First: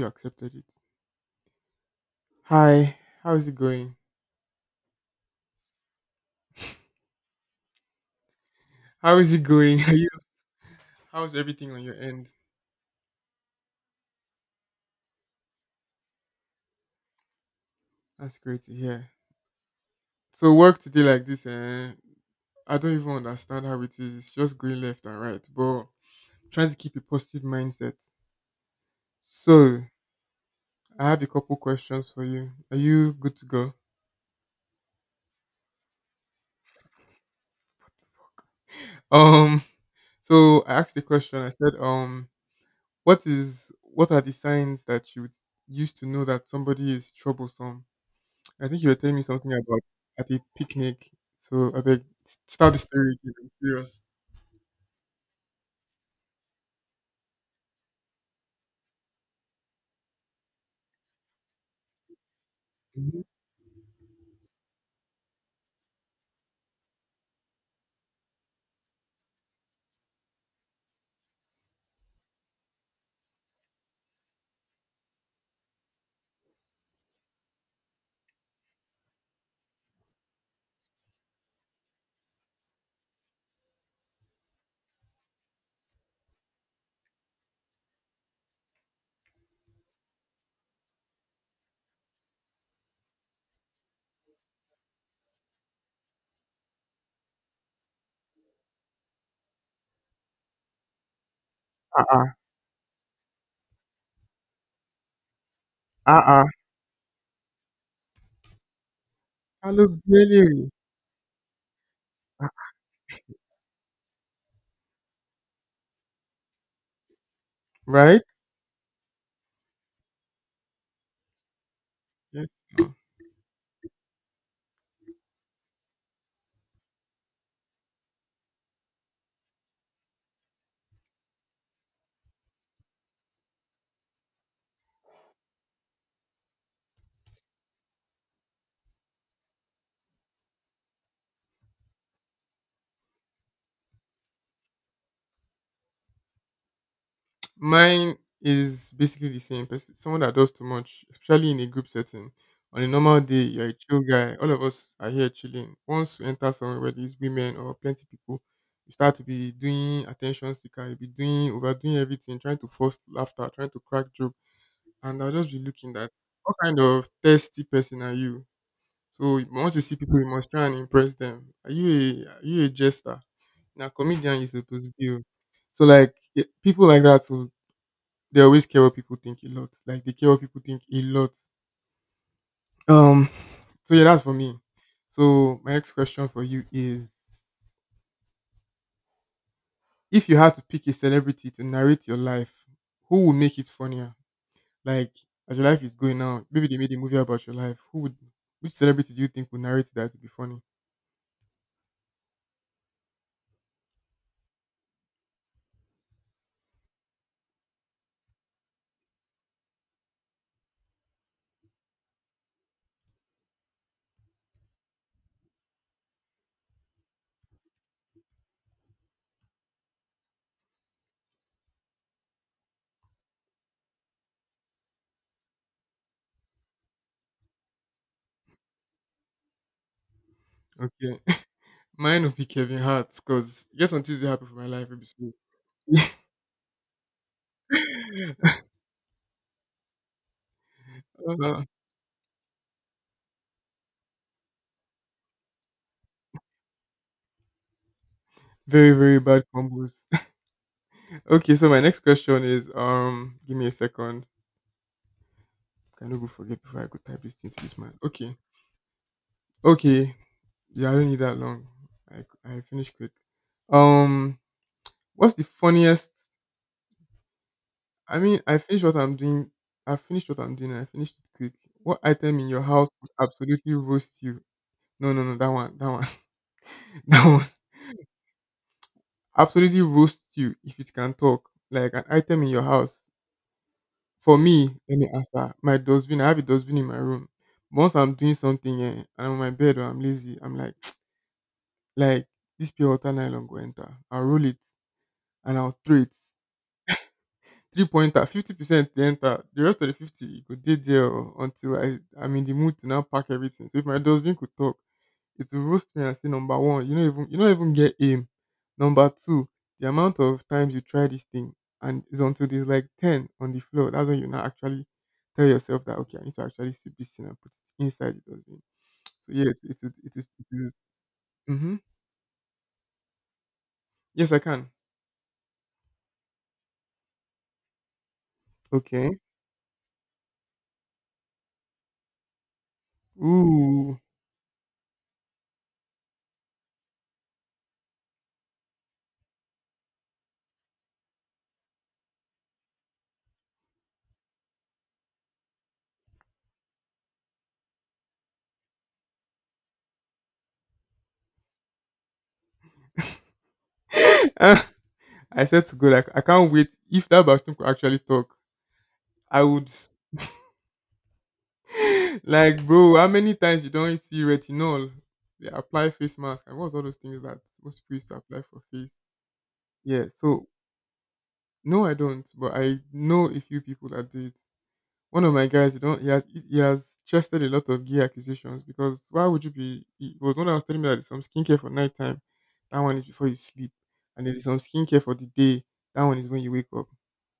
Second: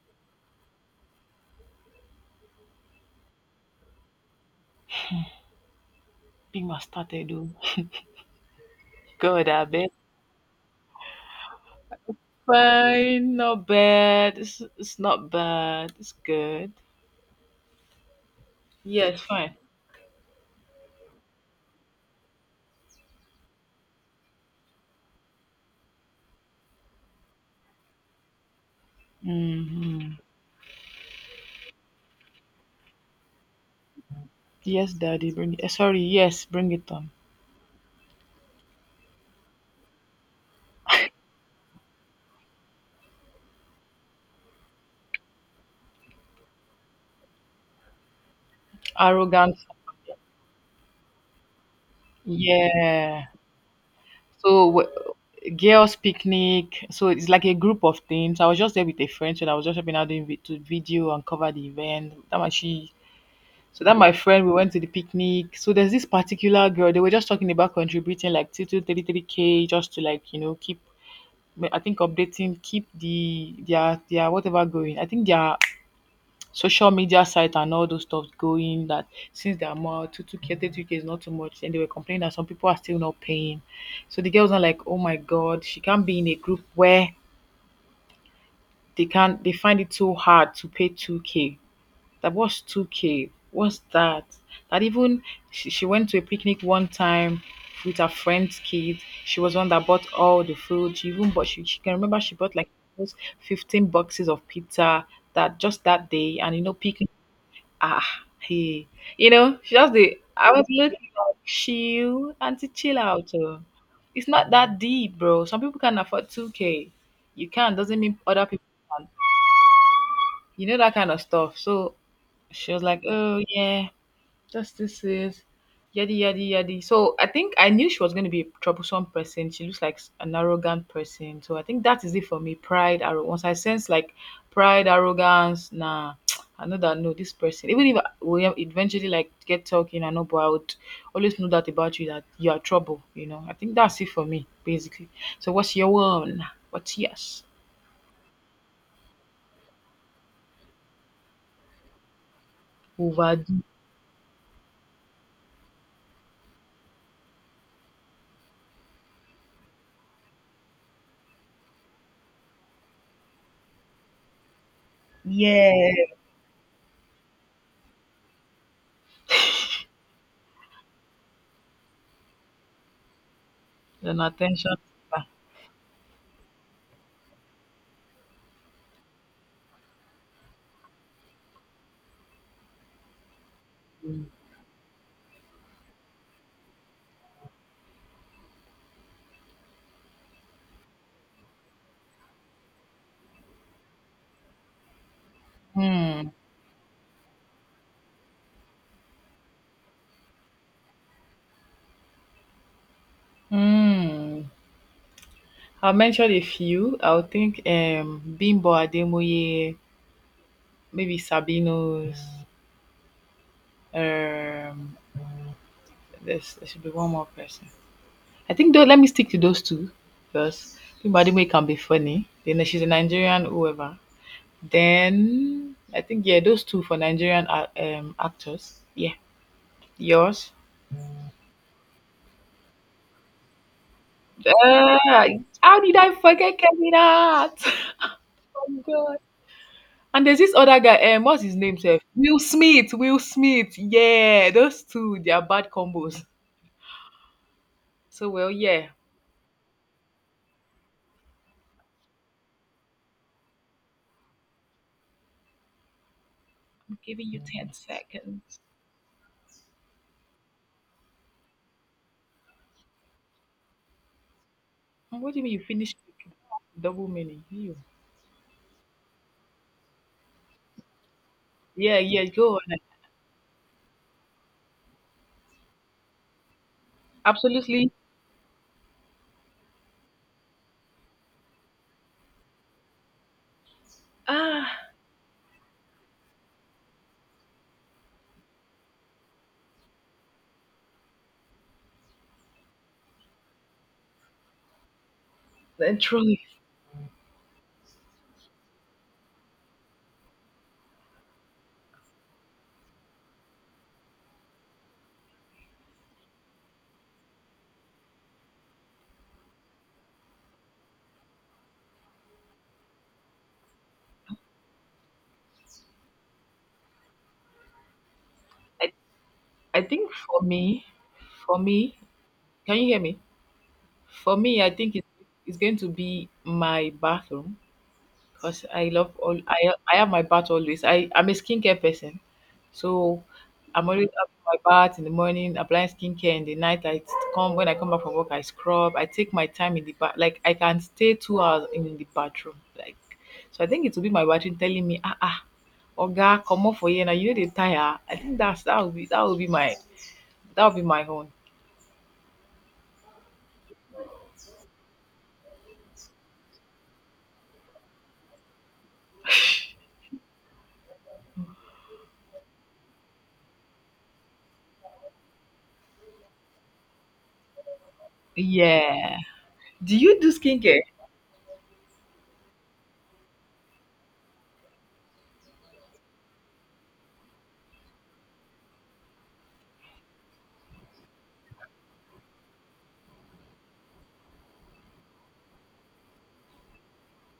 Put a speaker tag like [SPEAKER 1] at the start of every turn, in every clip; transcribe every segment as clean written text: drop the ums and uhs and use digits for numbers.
[SPEAKER 1] You accepted it. Hi, how is it going?
[SPEAKER 2] Being my started. Oh,
[SPEAKER 1] How is it
[SPEAKER 2] good. I
[SPEAKER 1] going? Are
[SPEAKER 2] bet.
[SPEAKER 1] you, how's everything on your end?
[SPEAKER 2] Fine. Not bad. It's not bad. It's good.
[SPEAKER 1] That's great to hear.
[SPEAKER 2] Yes, fine.
[SPEAKER 1] So work today like this, eh? I don't even understand how it is. It's just going left and right, but trying to keep a positive mindset. So
[SPEAKER 2] Hmm.
[SPEAKER 1] I have a couple questions for you. Are you good to go?
[SPEAKER 2] Yes, Daddy. Bring it. Sorry. Yes, bring it on.
[SPEAKER 1] Um, so I asked the question. I said, what are the signs that you would use to know that somebody is troublesome? I think you were telling me something
[SPEAKER 2] Arrogant.
[SPEAKER 1] about at a picnic. So I beg start the story
[SPEAKER 2] Yeah.
[SPEAKER 1] again. I'm curious.
[SPEAKER 2] So, girls' picnic. So it's like a group of things. I was just there with a friend, so I was just helping out doing vi- to video and cover the event. That my she.
[SPEAKER 1] Mhm.
[SPEAKER 2] So that my friend, we went to the picnic. So there's this particular girl. They were just talking about contributing like 2 to 33K just to, like, keep I think updating, keep their whatever going. I think their social media site and all those stuff going. That since they are more two k 30K is not too much, and they were complaining that some people are still not paying. So the girls are like, oh my God, she can't be in a group where they can not they find it so hard to pay 2K. That what's 2K? What's that? That even she went to a picnic one time with her friend's kid. She was one that bought all the food. She even bought, she can remember
[SPEAKER 1] Uh-uh.
[SPEAKER 2] she bought like those 15 boxes of pizza that just that day.
[SPEAKER 1] Uh-uh.
[SPEAKER 2] And, you know, picnic, ah, hey,
[SPEAKER 1] Hello,
[SPEAKER 2] I was
[SPEAKER 1] Valerie.
[SPEAKER 2] looking like, chill, auntie, chill out. Oh. It's not that deep, bro. Some people can afford 2K. You can, doesn't mean
[SPEAKER 1] Right?
[SPEAKER 2] other people can. You know, that kind of stuff. So
[SPEAKER 1] Yes.
[SPEAKER 2] she was like, oh, yeah. Justices, yadi yadi yadi. So I think I knew she was going to be a troublesome person. She looks like an arrogant person. So I think that is it for me. Pride, arrogance. Once I sense like pride, arrogance, nah. I know that no, this person. Even if we eventually like get talking, I know, but I would always know that about you that you are trouble. You know, I think that's it for me basically. So what's your one? What's yours?
[SPEAKER 1] Mine is basically the same person. Someone that does too much, especially in a group setting. On a normal day,
[SPEAKER 2] Over,
[SPEAKER 1] you're a chill guy. All of us are here chilling. Once you enter somewhere where there's women or plenty people, you start to be doing attention seeker. You be doing overdoing everything, trying to force laughter, trying to crack jokes, and I'll just be
[SPEAKER 2] yeah,
[SPEAKER 1] looking that what kind of thirsty person are you? Once you see people, you must try and impress them. Are you a jester? Now
[SPEAKER 2] an
[SPEAKER 1] comedian you
[SPEAKER 2] attention.
[SPEAKER 1] supposed to be. O. So like people like that, so they always care what people think a lot. Like they care what people think a lot. Um. So yeah, that's for me. So my next question for you is: if you had to pick a celebrity to narrate your life, who would make it funnier? Like, as your life is going
[SPEAKER 2] Hmm.
[SPEAKER 1] now, maybe they made a movie about your life. Which celebrity do you think would narrate that to be funny?
[SPEAKER 2] Hmm. I'll mention a few. I would think Bimbo Ademoye, maybe Sabino's. Um, there should be one more person. I think though, let me stick to those two because Bimbo Ademoye can be funny. Then she's a Nigerian, whoever. Then I think, yeah, those two for Nigerian actors. Yeah, yours.
[SPEAKER 1] Okay, mine would be Kevin Hart because guess what things will happen for my life
[SPEAKER 2] Uh,
[SPEAKER 1] will.
[SPEAKER 2] how did I forget Kevin Hart? Oh, God. And there's this other guy, what's his
[SPEAKER 1] Uh,
[SPEAKER 2] name sef? Will Smith, Will Smith. Yeah, those two, they are bad combos. So, well, yeah,
[SPEAKER 1] Very very bad combos. Okay, so my next question is, give me a second. Can I no go forget before I go
[SPEAKER 2] I'm
[SPEAKER 1] type
[SPEAKER 2] giving
[SPEAKER 1] this
[SPEAKER 2] you
[SPEAKER 1] thing to
[SPEAKER 2] 10
[SPEAKER 1] this man? Okay,
[SPEAKER 2] seconds.
[SPEAKER 1] okay, yeah, I don't need that long. I I finish quick. Um,
[SPEAKER 2] And
[SPEAKER 1] what's
[SPEAKER 2] what do
[SPEAKER 1] the
[SPEAKER 2] you mean you finished
[SPEAKER 1] funniest
[SPEAKER 2] with double meaning? You.
[SPEAKER 1] I mean, I finished what I'm doing. I finished what I'm doing and I finished it quick. What
[SPEAKER 2] Yeah, yeah,
[SPEAKER 1] item in
[SPEAKER 2] go
[SPEAKER 1] your
[SPEAKER 2] on.
[SPEAKER 1] house would absolutely roast you? No, no, no, that one, that one.
[SPEAKER 2] Absolutely.
[SPEAKER 1] Absolutely roast you if it can talk. Like an item in your house. For me,
[SPEAKER 2] Ah,
[SPEAKER 1] let me answer. My dustbin, I have a dustbin in my room. Once I'm doing something eh, and I'm on my bed or I'm lazy, I'm like, like this pure water nylon go enter. I'll roll it and I'll throw
[SPEAKER 2] and
[SPEAKER 1] it.
[SPEAKER 2] truly,
[SPEAKER 1] Three pointer, 50% to enter. The rest of the fifty you go dey there o, until I'm in the mood to now pack everything. So if my dustbin could talk, it will roast me and say number one, you know, even you don't even get aim. Number two, the amount of times you try this thing and it's until there's like ten on the floor. That's when you now actually tell yourself that okay, I need to actually sweep this thing and put it inside the dustbin.
[SPEAKER 2] I,
[SPEAKER 1] So yeah,
[SPEAKER 2] I
[SPEAKER 1] it,
[SPEAKER 2] think
[SPEAKER 1] it,
[SPEAKER 2] for
[SPEAKER 1] it,
[SPEAKER 2] me, for
[SPEAKER 1] mm-hmm.
[SPEAKER 2] me, can you hear me?
[SPEAKER 1] Yes,
[SPEAKER 2] For
[SPEAKER 1] I
[SPEAKER 2] me,
[SPEAKER 1] can.
[SPEAKER 2] I think it's going to be my bathroom, because I
[SPEAKER 1] Okay.
[SPEAKER 2] love all, I have my bath always. I'm a skincare person, so I'm
[SPEAKER 1] Ooh.
[SPEAKER 2] always having my bath in the morning, applying skincare in the night. I come when I come back from work, I scrub. I take my time in the bath. Like, I can stay 2 hours in the bathroom. Like, so I think it will be my bathroom telling me, Oga, come up for you now. You know they tire. I think that will be my that will be my own.
[SPEAKER 1] I said to go like I can't wait if that bathroom could actually talk. I would like, bro, how many times you don't see retinol? They apply face mask and what's all those things that most people used to apply for face.
[SPEAKER 2] Yeah. Do
[SPEAKER 1] Yeah,
[SPEAKER 2] you do
[SPEAKER 1] so
[SPEAKER 2] skincare?
[SPEAKER 1] no, I don't, but I know a few people that do it. One of my guys, he don't, he has chested a lot of gear acquisitions because why would you be? It was one that was telling me that there's some skincare for nighttime. That one is before you sleep, and there's some skincare for the day. That one is when you wake up.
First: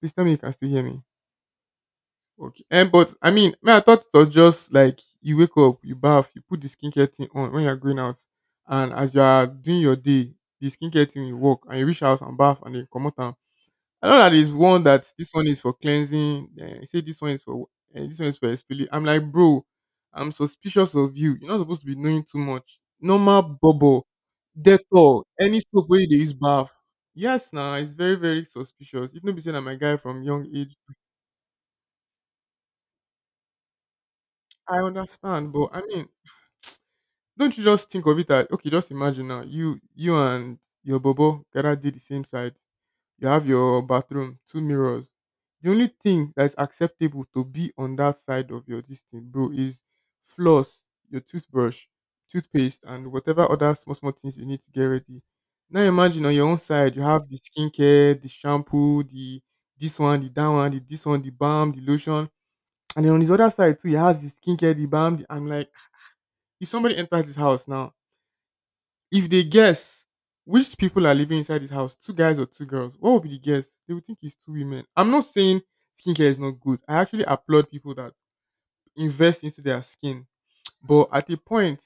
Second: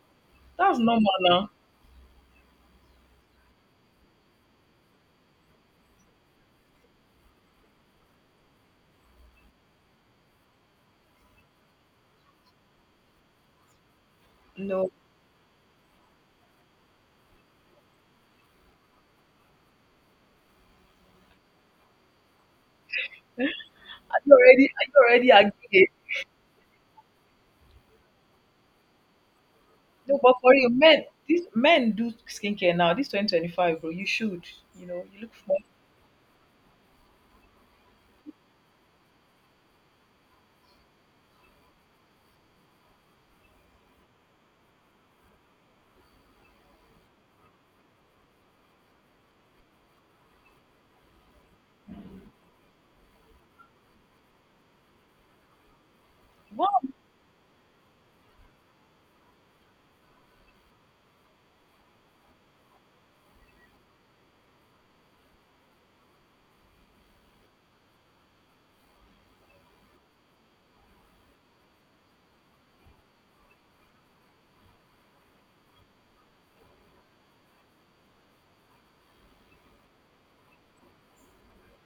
[SPEAKER 1] Please tell me you can still
[SPEAKER 2] That's
[SPEAKER 1] hear me.
[SPEAKER 2] normal now.
[SPEAKER 1] Okay. and But I mean, me, I thought it was just like you wake up, you bath, you put the skincare thing on when you're going out, and as you are doing your day, the skincare thing will work, and you reach house and bath, and then come out. And I know that there's one
[SPEAKER 2] No,
[SPEAKER 1] that this one is for cleansing. Say this one is for, this one is for exfoli. I'm like, bro, I'm suspicious of you. You're not supposed to be knowing too much. Normal bubble,
[SPEAKER 2] are you already? Are you
[SPEAKER 1] Dettol,
[SPEAKER 2] already
[SPEAKER 1] any soap
[SPEAKER 2] angry?
[SPEAKER 1] where they use bath. Yes, now nah, it's very very suspicious. If nobody said I'm a guy
[SPEAKER 2] No,
[SPEAKER 1] from
[SPEAKER 2] but
[SPEAKER 1] young
[SPEAKER 2] for you,
[SPEAKER 1] age.
[SPEAKER 2] men, these men do skincare now. This 2025, bro, you should.
[SPEAKER 1] I
[SPEAKER 2] You know, you look
[SPEAKER 1] understand,
[SPEAKER 2] for,
[SPEAKER 1] but I mean, don't you just think of it as okay? Just imagine now, you and your bobo gotta did the same sides. You have your bathroom, two mirrors. The only thing that is acceptable to be on that side of your this thing, bro, is floss, your toothbrush, toothpaste, and whatever other small small things you need to get ready. Now imagine on your own
[SPEAKER 2] wow.
[SPEAKER 1] side, you have the skincare, the shampoo, the this one, the that one, the this one, the balm, the lotion, and then on his other side too, he has the skincare, the balm. I'm like if somebody enters his house now, if they guess which people are living inside his house, two guys or two girls, what would be the guess? They would think it's two women. I'm not saying skincare is not good. I actually applaud people that invest into their skin. But at a point,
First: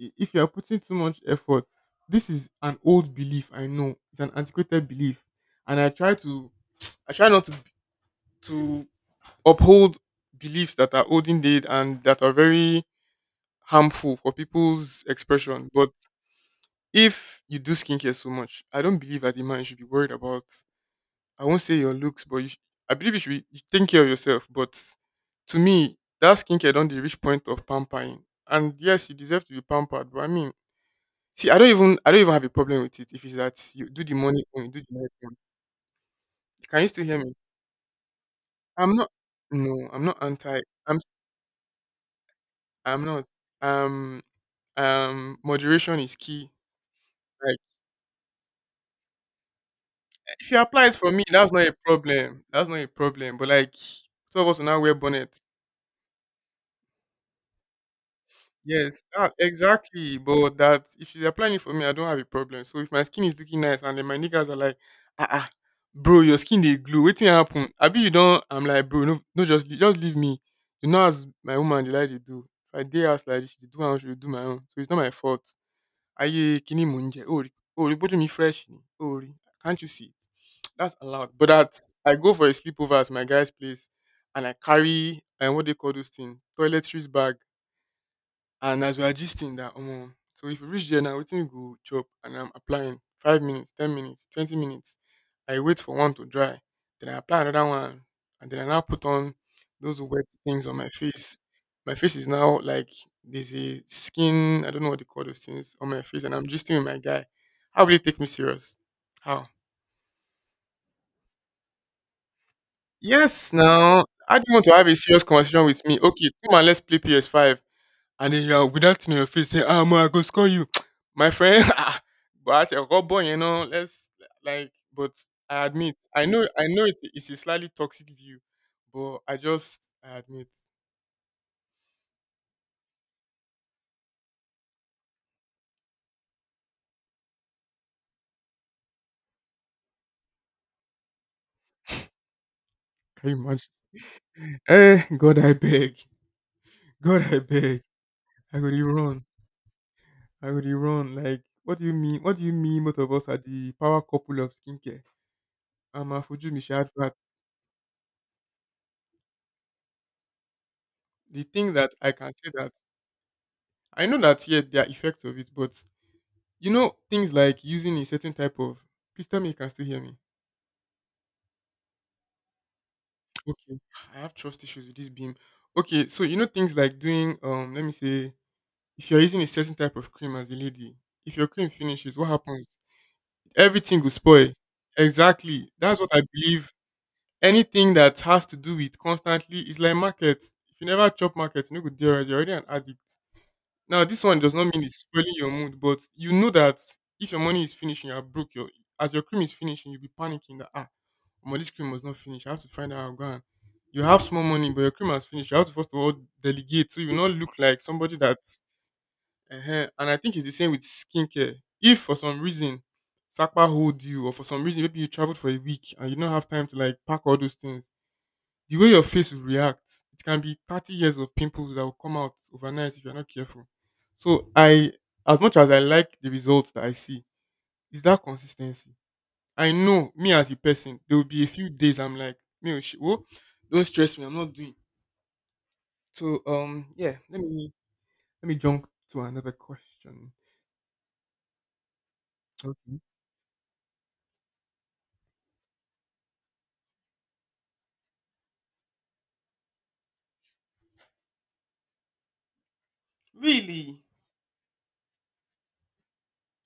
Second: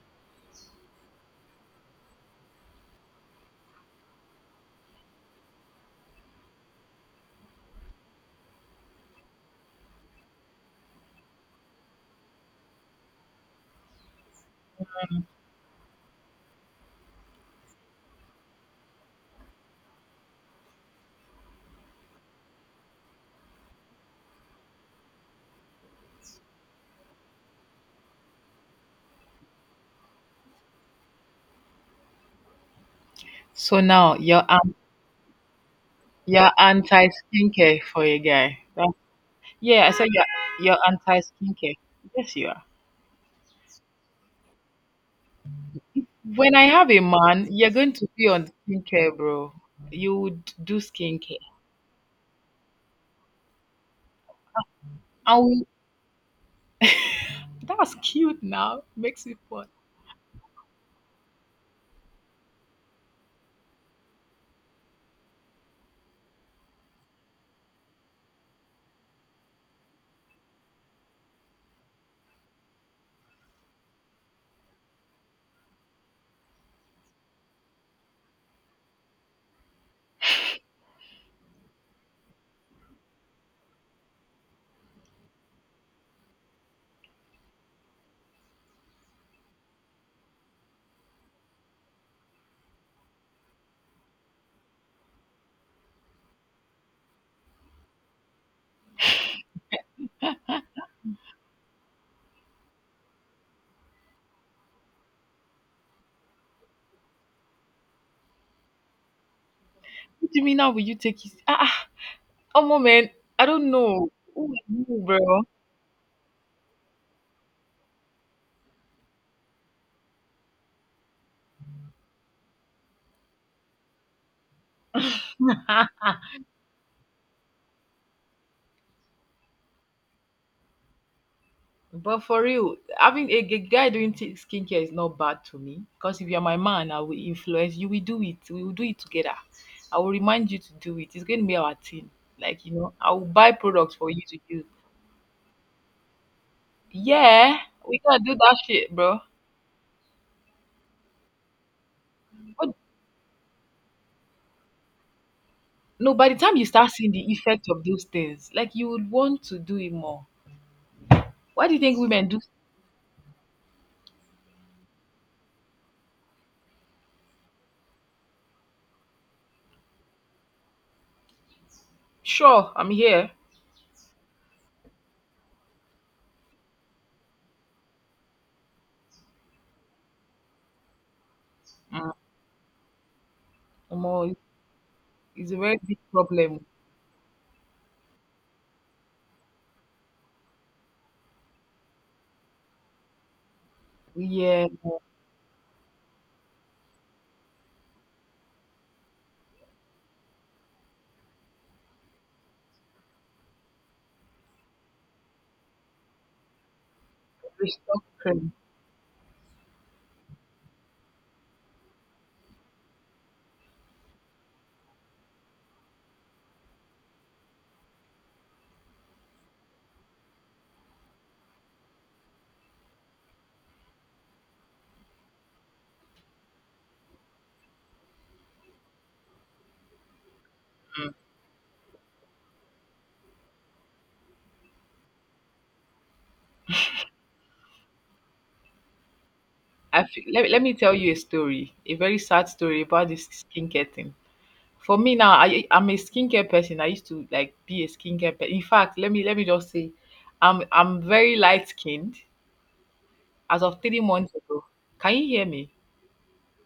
[SPEAKER 1] if you are putting too much effort, this is an old belief. I know it's an antiquated belief, and I try not to to uphold beliefs that are old indeed and that are very harmful for people's expression. But if you do skincare so much, I don't believe as a man you should be worried about. I won't say your looks, but you sh- I believe you should be you take care of yourself. But to me, that skincare don't dey reach point of pampering. And yes, you deserve to be pampered, but I mean, see, I don't even have a problem with it. If it's that
[SPEAKER 2] So
[SPEAKER 1] you do the
[SPEAKER 2] now
[SPEAKER 1] money one, you do the night one.
[SPEAKER 2] you're
[SPEAKER 1] Can you still
[SPEAKER 2] anti
[SPEAKER 1] hear me?
[SPEAKER 2] skincare for a guy.
[SPEAKER 1] I'm not.
[SPEAKER 2] Yeah,
[SPEAKER 1] No,
[SPEAKER 2] I
[SPEAKER 1] I'm
[SPEAKER 2] said
[SPEAKER 1] not
[SPEAKER 2] you're
[SPEAKER 1] anti.
[SPEAKER 2] you're
[SPEAKER 1] I'm
[SPEAKER 2] anti skincare. Yes, you are.
[SPEAKER 1] I'm not. Um um, moderation is key.
[SPEAKER 2] When I have a man,
[SPEAKER 1] Like
[SPEAKER 2] you're going to be on skincare, bro. You
[SPEAKER 1] if
[SPEAKER 2] would
[SPEAKER 1] you
[SPEAKER 2] do
[SPEAKER 1] apply it for me,
[SPEAKER 2] skincare,
[SPEAKER 1] that's not a problem. That's not a problem. But like some of us will now wear bonnet.
[SPEAKER 2] and we, that's cute. Now
[SPEAKER 1] Yes,
[SPEAKER 2] makes
[SPEAKER 1] that,
[SPEAKER 2] me fun.
[SPEAKER 1] exactly. But that if she's applying it for me, I don't have a problem. So if my skin is looking nice and then my niggas are like, ah, ah, bro, your skin they glue. Waiting happen. I be you don't. I'm like, bro, no, no, just leave me. You know as my woman they like they do. If I dare ask like this, she dey do and she will do my own. So it's not my fault. Ayé kíni mò ń jẹ? O rí pe oju mi fresh ni? O rí. Can't you see it? That's allowed. But that I go for a sleepover at my guy's place and I carry what do you call those things? Toiletries bag. And as we are gisting that, so if you reach there now, waiting you go chop and I'm applying 5 minutes, 10 minutes, 20 minutes. I wait for one to dry, then I apply another one, and then I now put on those wet things on my face. My face is now like there's a skin, I don't know what they call those things on my face, and I'm gisting with my guy. How will you take me serious? How?
[SPEAKER 2] What do you mean? Now will you take his? Oh man, I
[SPEAKER 1] Yes,
[SPEAKER 2] don't
[SPEAKER 1] now
[SPEAKER 2] know.
[SPEAKER 1] I do
[SPEAKER 2] Oh,
[SPEAKER 1] you want to have a
[SPEAKER 2] bro.
[SPEAKER 1] serious conversation with me. Okay, come on, let's play PS5. And then you are with that thing your face saying, ah, man, I go score you. My friend, ah, but I said, boy, you know, but I admit, I know it's a slightly toxic view, but I just, I admit,
[SPEAKER 2] But for real, having a guy doing skincare is not bad to me. Because if you're my man, I will influence you. We do it. We will do it together. I will remind you to do it. It's going to be our thing. Like, you know, I will
[SPEAKER 1] can you
[SPEAKER 2] buy
[SPEAKER 1] imagine?
[SPEAKER 2] products for you to use.
[SPEAKER 1] Eh, God, I beg. God, I
[SPEAKER 2] Yeah,
[SPEAKER 1] beg.
[SPEAKER 2] we can do that
[SPEAKER 1] I could
[SPEAKER 2] shit, bro.
[SPEAKER 1] run. I could run. Like, what do you mean? What do you
[SPEAKER 2] But
[SPEAKER 1] mean both of us are the power couple of skincare? I'm
[SPEAKER 2] no,
[SPEAKER 1] a
[SPEAKER 2] by the
[SPEAKER 1] Fuji
[SPEAKER 2] time you
[SPEAKER 1] Michelle,
[SPEAKER 2] start seeing
[SPEAKER 1] Shadvat.
[SPEAKER 2] the effect of those things, like, you would want to do it more.
[SPEAKER 1] The
[SPEAKER 2] Why
[SPEAKER 1] thing
[SPEAKER 2] do you
[SPEAKER 1] that
[SPEAKER 2] think
[SPEAKER 1] I
[SPEAKER 2] women
[SPEAKER 1] can
[SPEAKER 2] do?
[SPEAKER 1] say that I know that yeah, there are effects of it, but you know, things like using a certain type of please tell me you can still hear me.
[SPEAKER 2] Sure, I'm here.
[SPEAKER 1] Okay. I have trust issues with this beam. Okay, so you know things like doing let me say if you're using a certain type of cream as a lady, if your cream
[SPEAKER 2] Mm.
[SPEAKER 1] finishes, what happens? Everything will
[SPEAKER 2] Omo,
[SPEAKER 1] spoil.
[SPEAKER 2] it's a
[SPEAKER 1] Exactly.
[SPEAKER 2] very big
[SPEAKER 1] That's what I
[SPEAKER 2] problem.
[SPEAKER 1] believe. Anything that has to do with constantly is like market. If you never chop market, you no go there. You're already an addict. Now, this one does not
[SPEAKER 2] Yeah,
[SPEAKER 1] mean it's spoiling your mood, but you know that if your money is finishing, you are broke, your as your cream is finishing, you'll be panicking that ah, my this cream was not finished. I have to find out how I'm going. You have small money, but your cream has finished. You have to first of all delegate, so you not look like
[SPEAKER 2] restock
[SPEAKER 1] somebody
[SPEAKER 2] cream.
[SPEAKER 1] that's. uh And I think it's the same with skincare. If for some reason Sakpa hold you, or for some reason maybe you traveled for a week and you don't have time to like pack all those things, the way your face will react, it can be 30 years of pimples that will come out overnight if you're not careful. So I, as much as I like the results that I see, is that consistency. I know me as a person, there will be a few days I'm like, me, oh, don't stress me, I'm not doing. So let me let me jump to another
[SPEAKER 2] I feel,
[SPEAKER 1] question.
[SPEAKER 2] let me tell you a story, a very sad story
[SPEAKER 1] Okay.
[SPEAKER 2] about this skincare thing. For me now, I'm a skincare person. I used to like be a skincare person. In fact, let me just say, I'm very light skinned. As of
[SPEAKER 1] Really?
[SPEAKER 2] 3 months ago, can you hear me?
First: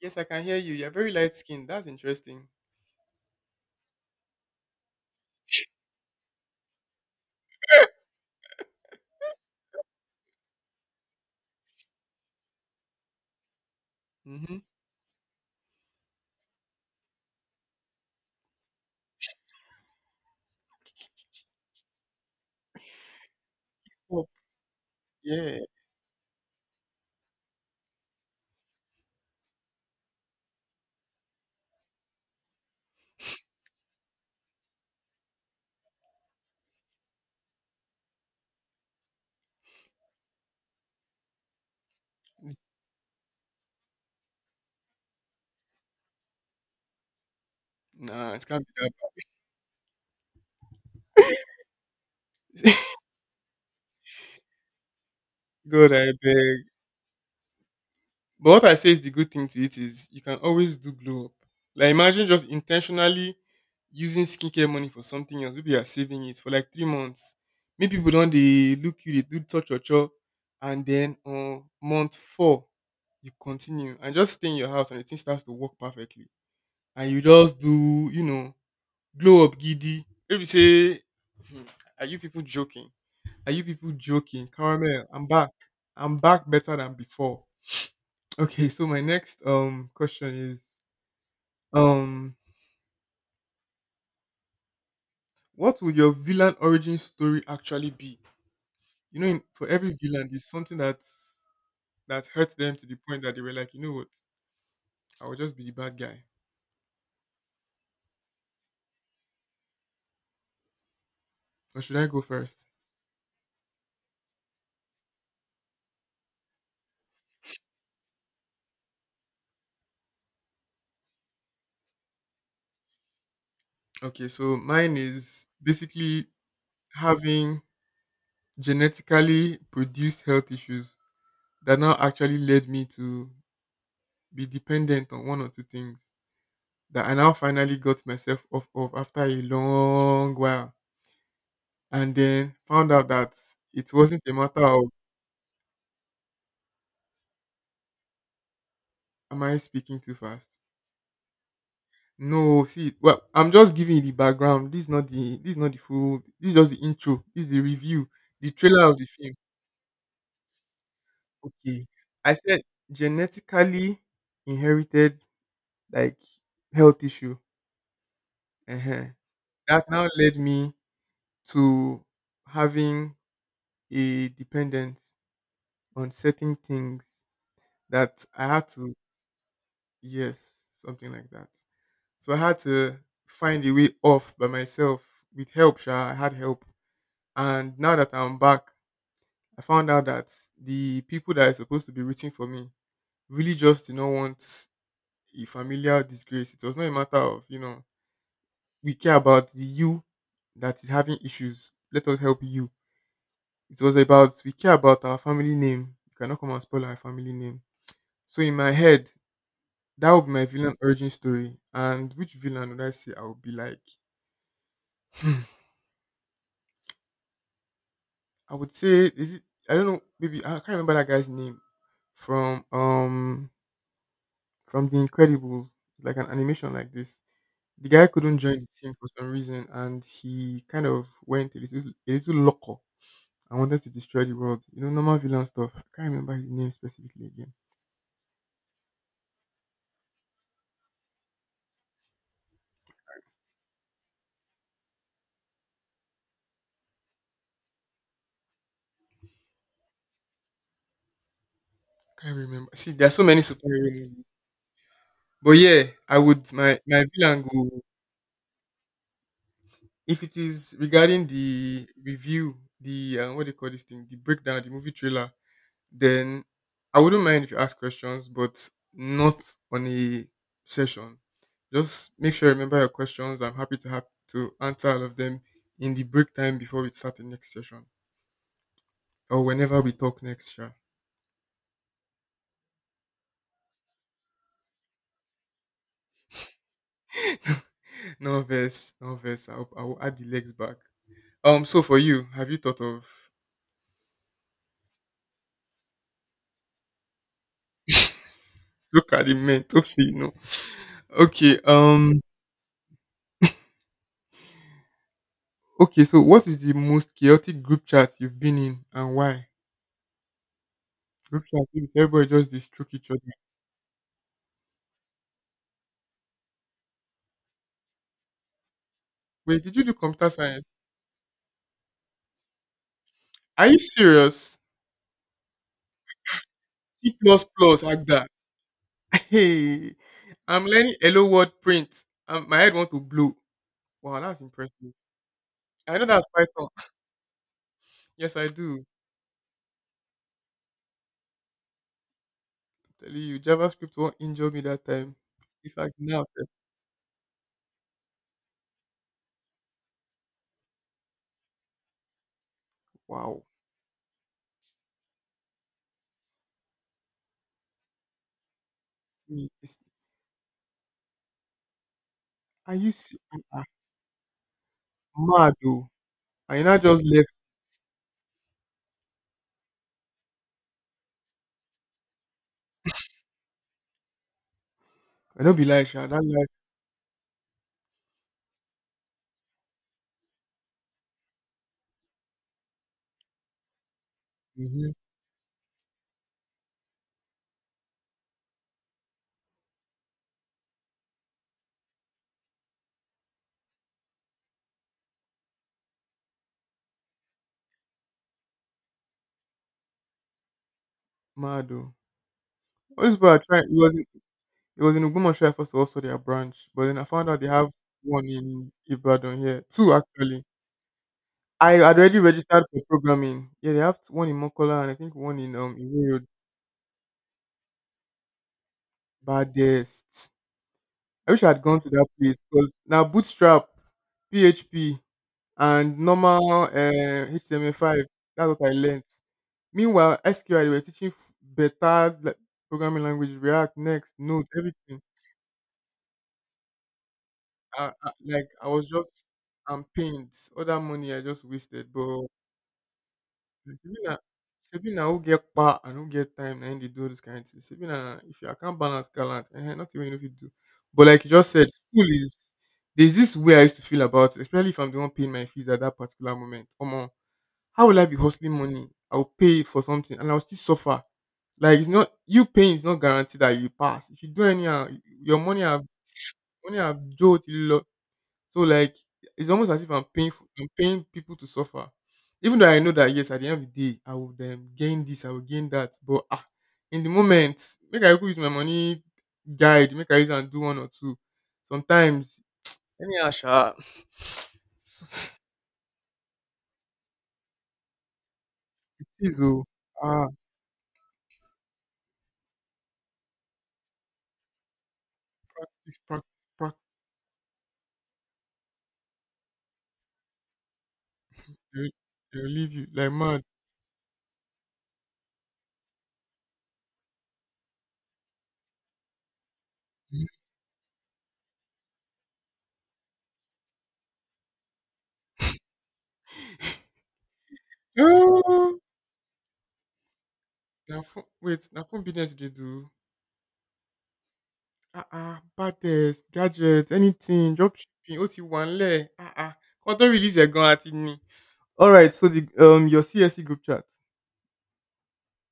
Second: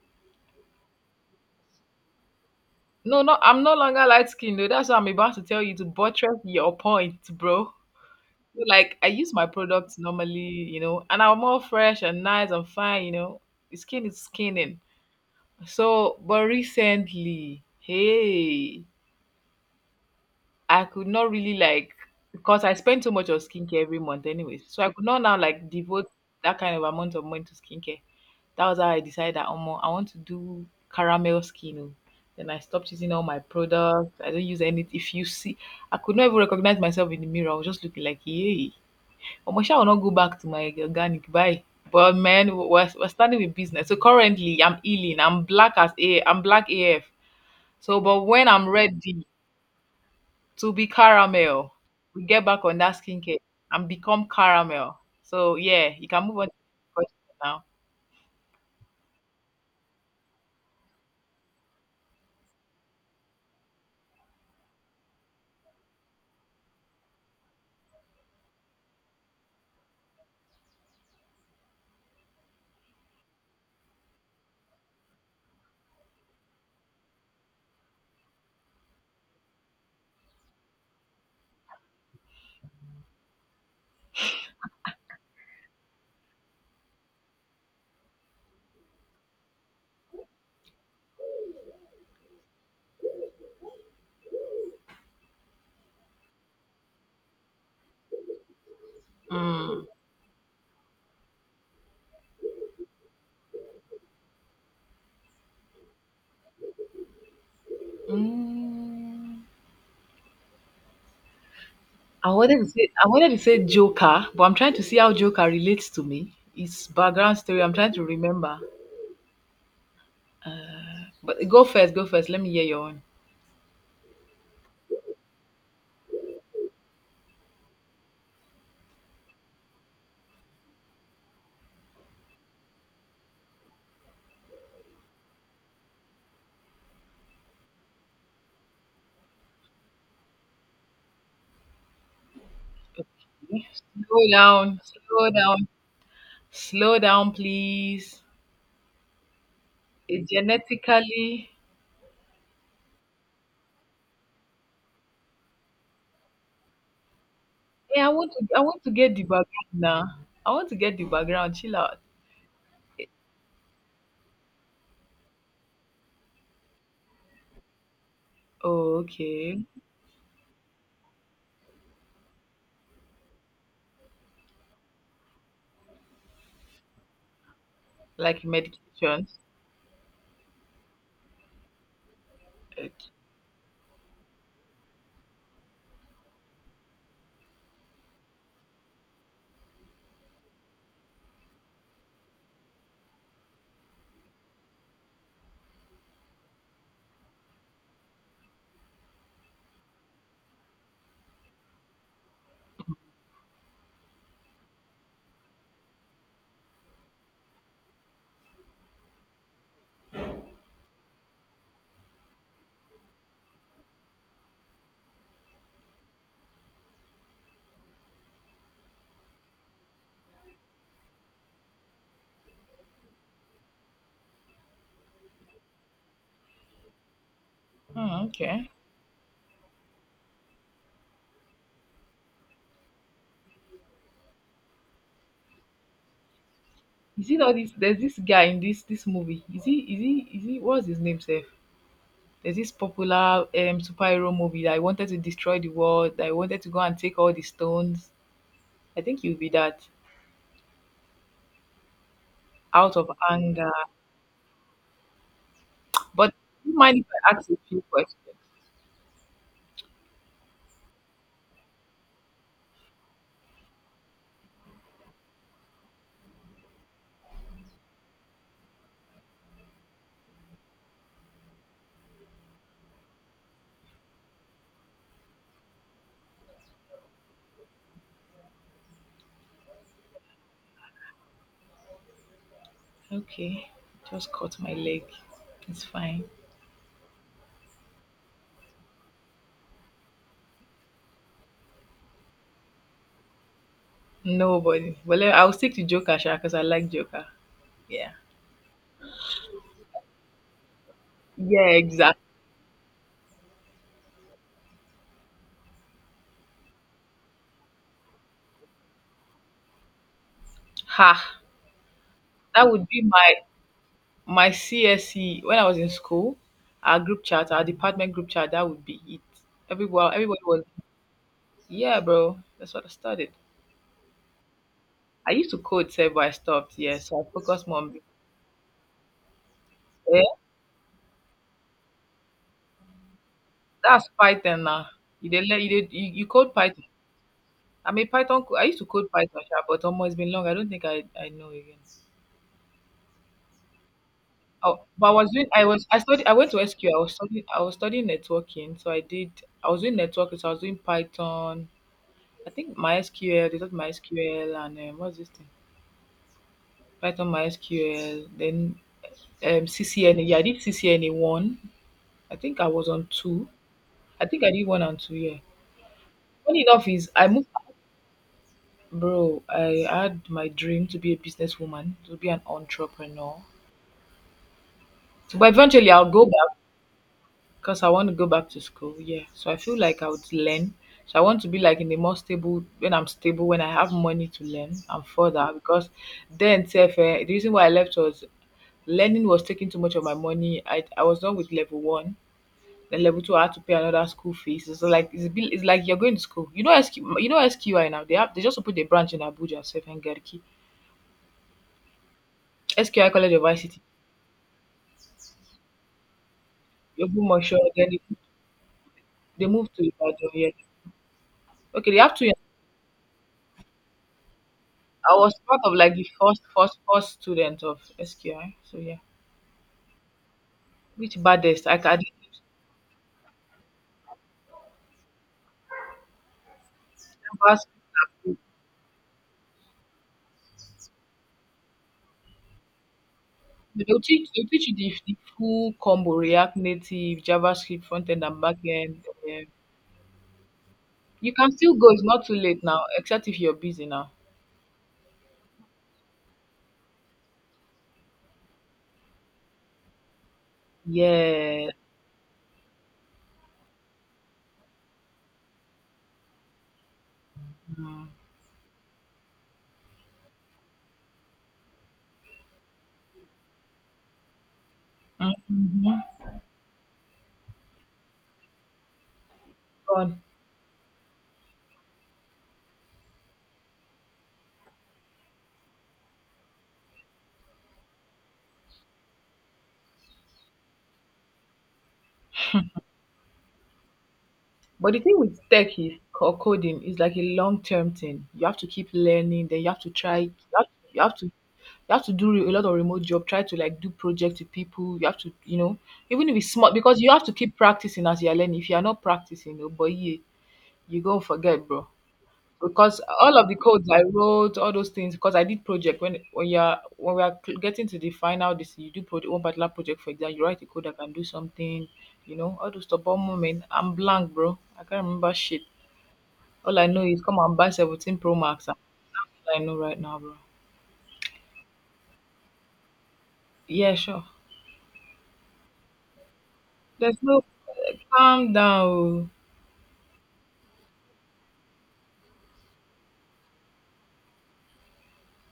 [SPEAKER 1] Yes, I can hear you. You're very light skinned. That's interesting.
[SPEAKER 2] No, no, I'm no longer light skinned though. That's what I'm about to tell you to buttress your point, bro. So, like, I use my products normally, you know, and I'm all fresh and nice and fine, you know. Skin is
[SPEAKER 1] Mm-hmm.
[SPEAKER 2] skinning. So, but recently, hey, I could not really, like, because I spend so much on skincare every month
[SPEAKER 1] Oh,
[SPEAKER 2] anyways. So I could not now,
[SPEAKER 1] yeah.
[SPEAKER 2] like, devote that kind of amount of money to skincare. That was how I decided that Omo, I want to do caramel skin. Oh. Then I stopped using all my products. I don't use any. If you see, I could not even recognize myself in the mirror. I was just looking like, yay. Omo, sha, I will not go back to my organic. Bye. But man, we're starting with business. So currently, I'm healing. I'm black as A. I'm black AF. So, but
[SPEAKER 1] Nah, it's
[SPEAKER 2] when
[SPEAKER 1] can't
[SPEAKER 2] I'm
[SPEAKER 1] be that
[SPEAKER 2] ready, to be caramel. We get back on that skincare and become caramel. So
[SPEAKER 1] bad.
[SPEAKER 2] yeah,
[SPEAKER 1] Good,
[SPEAKER 2] you
[SPEAKER 1] I
[SPEAKER 2] can move on to
[SPEAKER 1] beg.
[SPEAKER 2] the question now.
[SPEAKER 1] But what I say is the good thing to it is you can always do glow up. Like imagine just intentionally using skincare money for something else. Maybe you are saving it for like 3 months. Maybe people don't they look you, they do touch your jaw, and then on month four, you continue and just stay in your house and the thing starts to work perfectly. And you just do, you know, glow up giddy. Maybe say, hmm, are you people joking? Are you people joking? Caramel, I'm back. I'm back better than before. Okay, so my next question is um what would your villain origin story actually be? You know, in, for
[SPEAKER 2] Mm.
[SPEAKER 1] every villain, there's something that that hurts them to the point that they were like, you know what, I will just be the bad guy.
[SPEAKER 2] Mm.
[SPEAKER 1] Or should I go first?
[SPEAKER 2] I wanted to say Joker, but I'm trying to see how Joker relates to me. It's background story. I'm trying to remember. But go first. Let me hear your own.
[SPEAKER 1] Okay, so mine is basically having genetically produced health issues that now actually led me to be dependent on one or two things that I now finally got myself off of after a long while and then found out that it wasn't
[SPEAKER 2] Slow
[SPEAKER 1] a matter
[SPEAKER 2] down,
[SPEAKER 1] of
[SPEAKER 2] slow down, slow down, please.
[SPEAKER 1] am I speaking too
[SPEAKER 2] It
[SPEAKER 1] fast.
[SPEAKER 2] genetically.
[SPEAKER 1] No, see, well, I'm just giving you the background. This is not the this is not the full. This is just the intro. This is the
[SPEAKER 2] Yeah,
[SPEAKER 1] review,
[SPEAKER 2] I want to
[SPEAKER 1] the
[SPEAKER 2] I want
[SPEAKER 1] trailer.
[SPEAKER 2] to
[SPEAKER 1] Of the
[SPEAKER 2] get the
[SPEAKER 1] film.
[SPEAKER 2] background now. I want to get the background. Chill
[SPEAKER 1] Okay,
[SPEAKER 2] out.
[SPEAKER 1] I said genetically inherited like health issue. Uh
[SPEAKER 2] Oh,
[SPEAKER 1] huh.
[SPEAKER 2] okay.
[SPEAKER 1] That now led me to having a dependence on certain things that
[SPEAKER 2] Like
[SPEAKER 1] I had to.
[SPEAKER 2] medication.
[SPEAKER 1] Yes, something like that. So I had to
[SPEAKER 2] Okay.
[SPEAKER 1] find a way off by myself with help. Sha, I had help, and now that I'm back, I found out that the people that are supposed to be rooting for me really just do not want a familiar disgrace. It was not a matter of you know we care about the you that is having issues. Let us help you. It was about we care about our family name. You cannot come and spoil our family name. So in my head, that would be my villain origin story. And which villain would I say I would be like? I would say is it I don't know, maybe I can't remember that guy's name from um from The Incredibles, like an animation like this. The guy
[SPEAKER 2] Oh,
[SPEAKER 1] couldn't join the
[SPEAKER 2] okay.
[SPEAKER 1] team for some reason and he kind of went a little loco and wanted to destroy the world. You know, normal villain stuff. I can't remember his name specifically
[SPEAKER 2] Is it
[SPEAKER 1] again.
[SPEAKER 2] all this? There's this guy in this movie. Is he? Is he? Is he? What's his name, Seth? There's this popular superhero movie that I wanted to destroy the world. That I wanted to go and take all the stones. I think you'll be that
[SPEAKER 1] Can't remember. See,
[SPEAKER 2] out
[SPEAKER 1] there
[SPEAKER 2] of
[SPEAKER 1] are so many
[SPEAKER 2] anger.
[SPEAKER 1] superhero movies. But yeah, I
[SPEAKER 2] But
[SPEAKER 1] would
[SPEAKER 2] do you
[SPEAKER 1] my
[SPEAKER 2] mind
[SPEAKER 1] my
[SPEAKER 2] if I
[SPEAKER 1] villain
[SPEAKER 2] ask a
[SPEAKER 1] go
[SPEAKER 2] few questions?
[SPEAKER 1] if it is regarding the review, the what do you call this thing, the breakdown, the movie trailer. Then I wouldn't mind if you ask questions, but not on a session. Just make sure you remember your questions. I'm happy to have to answer all of them in the break time before we start the next session or whenever we talk next. Sure.
[SPEAKER 2] Okay. Just cut my leg. It's fine.
[SPEAKER 1] No verse, no verse. I'll add the legs back. So for you, have you thought of
[SPEAKER 2] Nobody. Well, I'll stick to Joker, because I like Joker. Yeah.
[SPEAKER 1] look at the men? Hopefully, you know. Okay.
[SPEAKER 2] Yeah. Exactly.
[SPEAKER 1] Okay. So what is the most chaotic group chat you've been in and why?
[SPEAKER 2] Ha.
[SPEAKER 1] Group chat. Everybody just they
[SPEAKER 2] That would
[SPEAKER 1] stroke
[SPEAKER 2] be
[SPEAKER 1] each other.
[SPEAKER 2] my CSE when I was in school, our group chat, our department group chat. That would be it.
[SPEAKER 1] Wait, did you do
[SPEAKER 2] Everyone,
[SPEAKER 1] computer
[SPEAKER 2] everybody was,
[SPEAKER 1] science?
[SPEAKER 2] yeah, bro. That's what I started.
[SPEAKER 1] Are you serious?
[SPEAKER 2] I used to code, save, but I stopped. Yeah,
[SPEAKER 1] C
[SPEAKER 2] so I
[SPEAKER 1] plus
[SPEAKER 2] focused more
[SPEAKER 1] plus
[SPEAKER 2] on,
[SPEAKER 1] like that. Hey,
[SPEAKER 2] yeah,
[SPEAKER 1] I'm learning hello world print. My head want to blow.
[SPEAKER 2] that's
[SPEAKER 1] Wow, that's
[SPEAKER 2] Python now.
[SPEAKER 1] impressive.
[SPEAKER 2] You did, you, did,
[SPEAKER 1] I know
[SPEAKER 2] you
[SPEAKER 1] that's
[SPEAKER 2] you code
[SPEAKER 1] Python.
[SPEAKER 2] Python. I mean,
[SPEAKER 1] Yes,
[SPEAKER 2] Python.
[SPEAKER 1] I
[SPEAKER 2] I used
[SPEAKER 1] do.
[SPEAKER 2] to code Python, sha, but almost it's been long. I don't think I know again.
[SPEAKER 1] Tell you, JavaScript won't injure me
[SPEAKER 2] Oh,
[SPEAKER 1] that
[SPEAKER 2] but I
[SPEAKER 1] time.
[SPEAKER 2] was doing. I
[SPEAKER 1] In
[SPEAKER 2] was.
[SPEAKER 1] fact,
[SPEAKER 2] I
[SPEAKER 1] now,
[SPEAKER 2] studied. I
[SPEAKER 1] sef,
[SPEAKER 2] went to SQ. I was studying networking. So I did. I was doing networking. So I was doing Python. I think
[SPEAKER 1] wow.
[SPEAKER 2] MySQL, they taught MySQL and what's this thing? Python MySQL, then
[SPEAKER 1] Me, it's-
[SPEAKER 2] CCNA. Yeah, I did CCNA one. I think I was on
[SPEAKER 1] Ah,
[SPEAKER 2] two.
[SPEAKER 1] ah,
[SPEAKER 2] I think I did one and two, yeah.
[SPEAKER 1] mad though?
[SPEAKER 2] Funny
[SPEAKER 1] I not
[SPEAKER 2] enough
[SPEAKER 1] just
[SPEAKER 2] is I
[SPEAKER 1] left.
[SPEAKER 2] moved, bro, I had my dream to be a businesswoman, to be an entrepreneur. So,
[SPEAKER 1] I
[SPEAKER 2] but
[SPEAKER 1] don't be like
[SPEAKER 2] eventually
[SPEAKER 1] sha,
[SPEAKER 2] I'll
[SPEAKER 1] that
[SPEAKER 2] go
[SPEAKER 1] life.
[SPEAKER 2] back because I want to go back to school, yeah. So I feel like I would learn. So I want to be like in a more stable, when I'm stable, when I have money to learn
[SPEAKER 1] Mm-hmm.
[SPEAKER 2] and further because then sef the reason why I left was, learning was taking too much of my money. I was done with level one. Then level two, I had to pay another school fees. It's like it's, a bit- It's like you're going to school. You know SQ, you know SQI now. They just opened a branch in Abuja, Sef and Garki.
[SPEAKER 1] Mad though. All
[SPEAKER 2] SQI
[SPEAKER 1] these people
[SPEAKER 2] College
[SPEAKER 1] are
[SPEAKER 2] of
[SPEAKER 1] trying. It
[SPEAKER 2] ICT.
[SPEAKER 1] was it was in Ogbomoso first also their branch, but then I found out they
[SPEAKER 2] Ogbomoso.
[SPEAKER 1] have
[SPEAKER 2] Then they,
[SPEAKER 1] one in Ibadan
[SPEAKER 2] they
[SPEAKER 1] here.
[SPEAKER 2] moved to
[SPEAKER 1] Two
[SPEAKER 2] Ibadan.
[SPEAKER 1] actually.
[SPEAKER 2] Yeah.
[SPEAKER 1] I
[SPEAKER 2] Okay, they
[SPEAKER 1] had
[SPEAKER 2] have
[SPEAKER 1] already
[SPEAKER 2] two. Years.
[SPEAKER 1] registered for programming. Yeah, they have one in Mokola and I think
[SPEAKER 2] I was
[SPEAKER 1] one in
[SPEAKER 2] part of like the
[SPEAKER 1] Iwo Road.
[SPEAKER 2] first, first, first student of SQI. So yeah,
[SPEAKER 1] Baddest.
[SPEAKER 2] which
[SPEAKER 1] I wish I had
[SPEAKER 2] baddest?
[SPEAKER 1] gone to
[SPEAKER 2] I
[SPEAKER 1] that place because now Bootstrap, PHP, and normal HTML5. That's what I learned. Meanwhile, SQL they were teaching better like, programming language, React,
[SPEAKER 2] They'll
[SPEAKER 1] Next,
[SPEAKER 2] teach,
[SPEAKER 1] Node,
[SPEAKER 2] they'll teach you the,
[SPEAKER 1] everything.
[SPEAKER 2] the full combo React Native, JavaScript front end and
[SPEAKER 1] Like
[SPEAKER 2] back
[SPEAKER 1] I was
[SPEAKER 2] end.
[SPEAKER 1] just
[SPEAKER 2] Yeah.
[SPEAKER 1] I'm pained. All that money I
[SPEAKER 2] You
[SPEAKER 1] just
[SPEAKER 2] can still
[SPEAKER 1] wasted.
[SPEAKER 2] go, it's
[SPEAKER 1] But
[SPEAKER 2] not too late now, except if you're busy now.
[SPEAKER 1] Sabina, Sabina who get pa and who get time and they do this kind of thing. Sabina, if you I can't balance gallant, eh, not even if you do. But like you just said,
[SPEAKER 2] Yeah.
[SPEAKER 1] school is there's this way I used to feel about it, especially if I'm the one paying my fees at that particular moment. Omo, how will I
[SPEAKER 2] Mm.
[SPEAKER 1] be hustling money? I'll pay for something and I'll still suffer. Like it's not you paying is not guaranteed that you pass. If you do anyhow, your
[SPEAKER 2] Mhm.
[SPEAKER 1] money have jolted so like it's almost as if I'm
[SPEAKER 2] Gone.
[SPEAKER 1] paying for, I'm paying people to suffer. Even though I know that yes, at the end of the day, I will gain this, I will gain that. But ah, in the moment, make I go use my money guide, make I use and do one or two. Sometimes anyhow, sha,
[SPEAKER 2] But the thing with tech is or coding is like a long term thing. You have to keep
[SPEAKER 1] it is
[SPEAKER 2] learning, then
[SPEAKER 1] oh
[SPEAKER 2] you have to try
[SPEAKER 1] ah,
[SPEAKER 2] you have to do a lot of remote job, try to like do projects with people. You have to,
[SPEAKER 1] it's
[SPEAKER 2] even if
[SPEAKER 1] practice,
[SPEAKER 2] it's small
[SPEAKER 1] practice.
[SPEAKER 2] because you have to keep practicing as you're learning. If you are not practicing, oh boy, you go forget, bro.
[SPEAKER 1] They'll, they'll leave you
[SPEAKER 2] Because
[SPEAKER 1] like
[SPEAKER 2] all
[SPEAKER 1] mad.
[SPEAKER 2] of the codes I wrote, all those things, because I did project when we are getting to the final, this you do project, one particular project for example, you write a code that can do something, all those stuff. But moment, I'm blank, bro. I can't remember shit. All I know is come and buy 17 Pro Max.
[SPEAKER 1] Oh,
[SPEAKER 2] That's all I know right now, bro.
[SPEAKER 1] na phone business they do.
[SPEAKER 2] Yeah, sure.
[SPEAKER 1] Ah-ah, Baddest, gadgets,
[SPEAKER 2] There's no
[SPEAKER 1] anything, dropshipping, ó ti
[SPEAKER 2] calm
[SPEAKER 1] wà
[SPEAKER 2] down.
[SPEAKER 1] ńlẹ̀.
[SPEAKER 2] Oh.
[SPEAKER 1] Ah-ah, kán tó release ẹ̀ gan-an a ti ní. Alright, so the your CSC group chat.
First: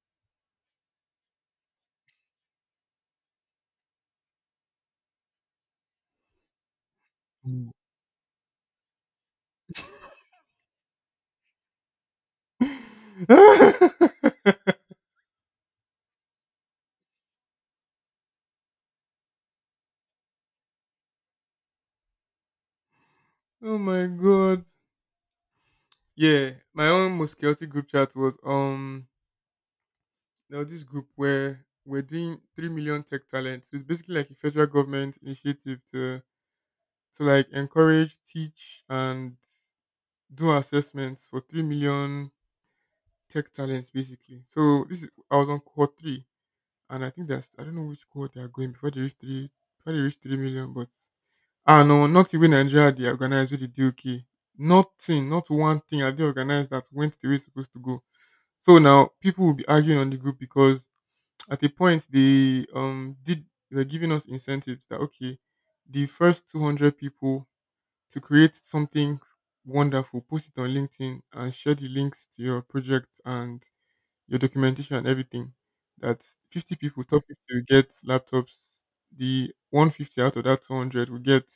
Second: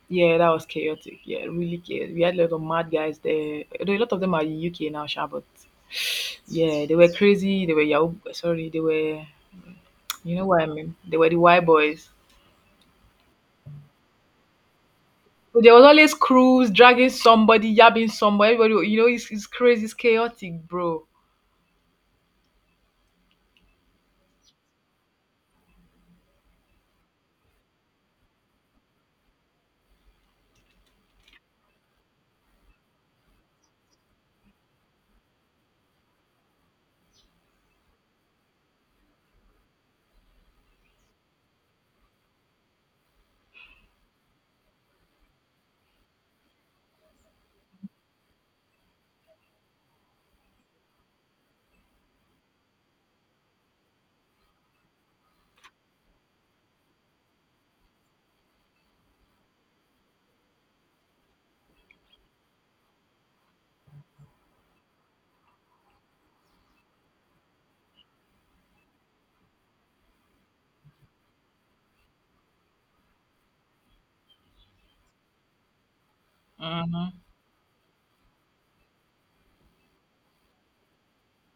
[SPEAKER 2] Yeah, that was chaotic. Yeah, really chaotic. We had a lot of mad guys there. Although a lot of them are in UK now, sha, but yeah, they were crazy.
[SPEAKER 1] Mm.
[SPEAKER 2] They were Yahoo. Sorry, they were. You know what I mean? They were the white boys. So there was always crews dragging somebody, yabbing somebody. Everybody, you know, it's crazy, it's chaotic, bro.
[SPEAKER 1] oh my god. Yeah, my own most chaotic group chat was there was this group where we're doing 3 million tech talent. So it's basically like a federal government initiative to like encourage, teach, and do assessments for 3 million tech talents basically. So this is, I was on cohort three, and I think that's I don't know which cohort they are going before they reach three before they reach 3 million. But ah no, not even Nigeria they organized with the DOK. Nothing, not one thing are they organized that went the way it's supposed to go. So now people will be arguing on the group because at a point they did they were giving us incentives that okay, the first 200 people to create something wonderful, post it on LinkedIn and share the links to your project and your documentation and everything. That 50 people,
[SPEAKER 2] Hmm.
[SPEAKER 1] top 50 will get laptops. The 150 out of that 200 will get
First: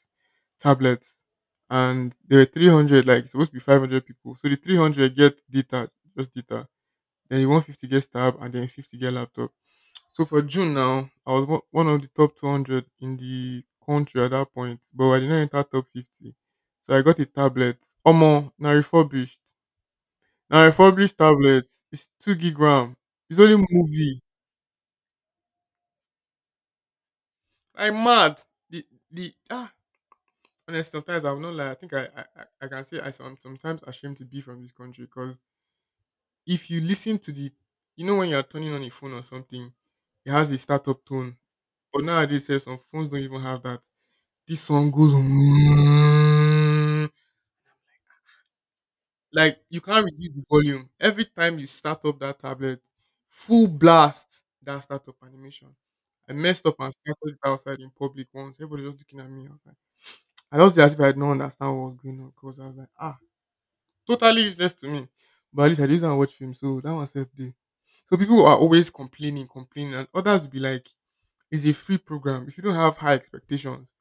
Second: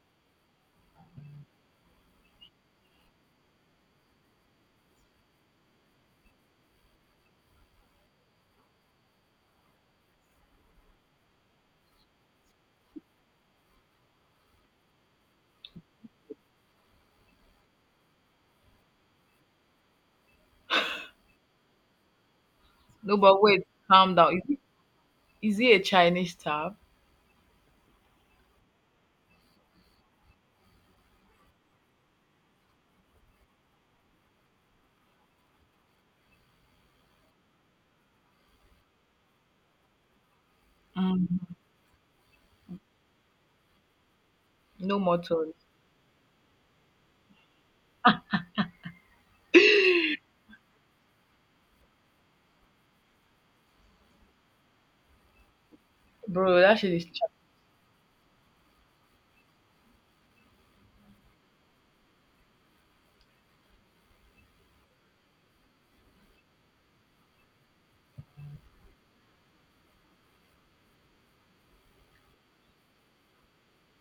[SPEAKER 1] tablets. And there were 300, like it's supposed to be 500 people. So the 300 get data, just data. Then the 150 gets tab and then 50 get laptop. So for June now, I was one of the top 200 in the country at that point, but I did not enter top 50. So I got a tablet, Omo, now refurbished. Now I published tablet. It's 2 GB RAM.
[SPEAKER 2] No,
[SPEAKER 1] It's
[SPEAKER 2] but
[SPEAKER 1] only
[SPEAKER 2] wait, calm
[SPEAKER 1] movie.
[SPEAKER 2] down. Is it a Chinese tab?
[SPEAKER 1] I'm mad. The the honest sometimes I will not lie. I think I can say I am sometimes ashamed to be from this country because if you listen to the you know when you're turning on a phone or something, it has a startup tone.
[SPEAKER 2] Mm.
[SPEAKER 1] But nowadays eh, some phones don't even have that. This song
[SPEAKER 2] No
[SPEAKER 1] goes
[SPEAKER 2] more toys.
[SPEAKER 1] Like you can't reduce the volume. Every time you start up that tablet, full blast that startup animation. I
[SPEAKER 2] Bro,
[SPEAKER 1] messed up
[SPEAKER 2] that
[SPEAKER 1] and
[SPEAKER 2] shit is.
[SPEAKER 1] started
[SPEAKER 2] Ch-
[SPEAKER 1] it outside in public once. Everybody was looking at me. I was like, I just did as if I did not understand what was going on because I was like, totally useless to me. But at least I didn't want to watch film, so that was safe day. So people are always complaining, complaining, and others will be like, it's a free program. If you don't have high expectations,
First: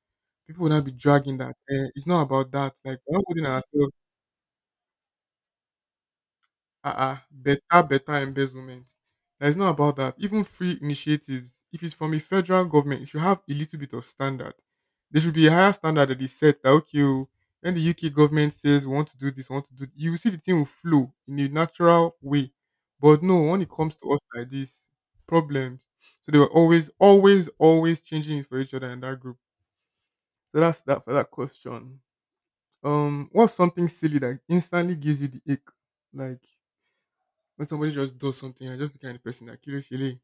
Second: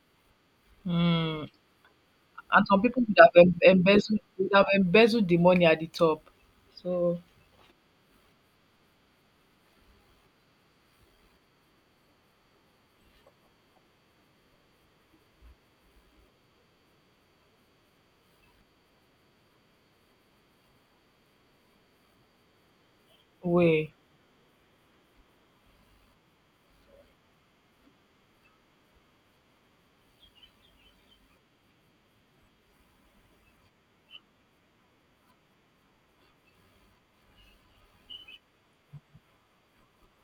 [SPEAKER 1] people will not be dragging
[SPEAKER 2] mm.
[SPEAKER 1] that. It's not about
[SPEAKER 2] And
[SPEAKER 1] that.
[SPEAKER 2] some
[SPEAKER 1] Like,
[SPEAKER 2] people
[SPEAKER 1] we're
[SPEAKER 2] would
[SPEAKER 1] not
[SPEAKER 2] have
[SPEAKER 1] holding ourselves
[SPEAKER 2] embezzled, would have embezzled the money at the top.
[SPEAKER 1] uh-uh,
[SPEAKER 2] So,
[SPEAKER 1] better embezzlement. Now, it's not about that. Even free initiatives, if it's from a federal government, it should have a little bit of standard. There should be a higher standard that is set that, okay, oh, when the UK government says we want to do this, we want to do th-" you will see the thing will flow in a natural way. But no, when it
[SPEAKER 2] wait.
[SPEAKER 1] comes to us like this, problems. So they were always, always, always changing it for each other in that group. So that's that for that question. What's something silly that instantly gives you the ick? Like when somebody just does something, I'm just the kind of person that kilo feeling.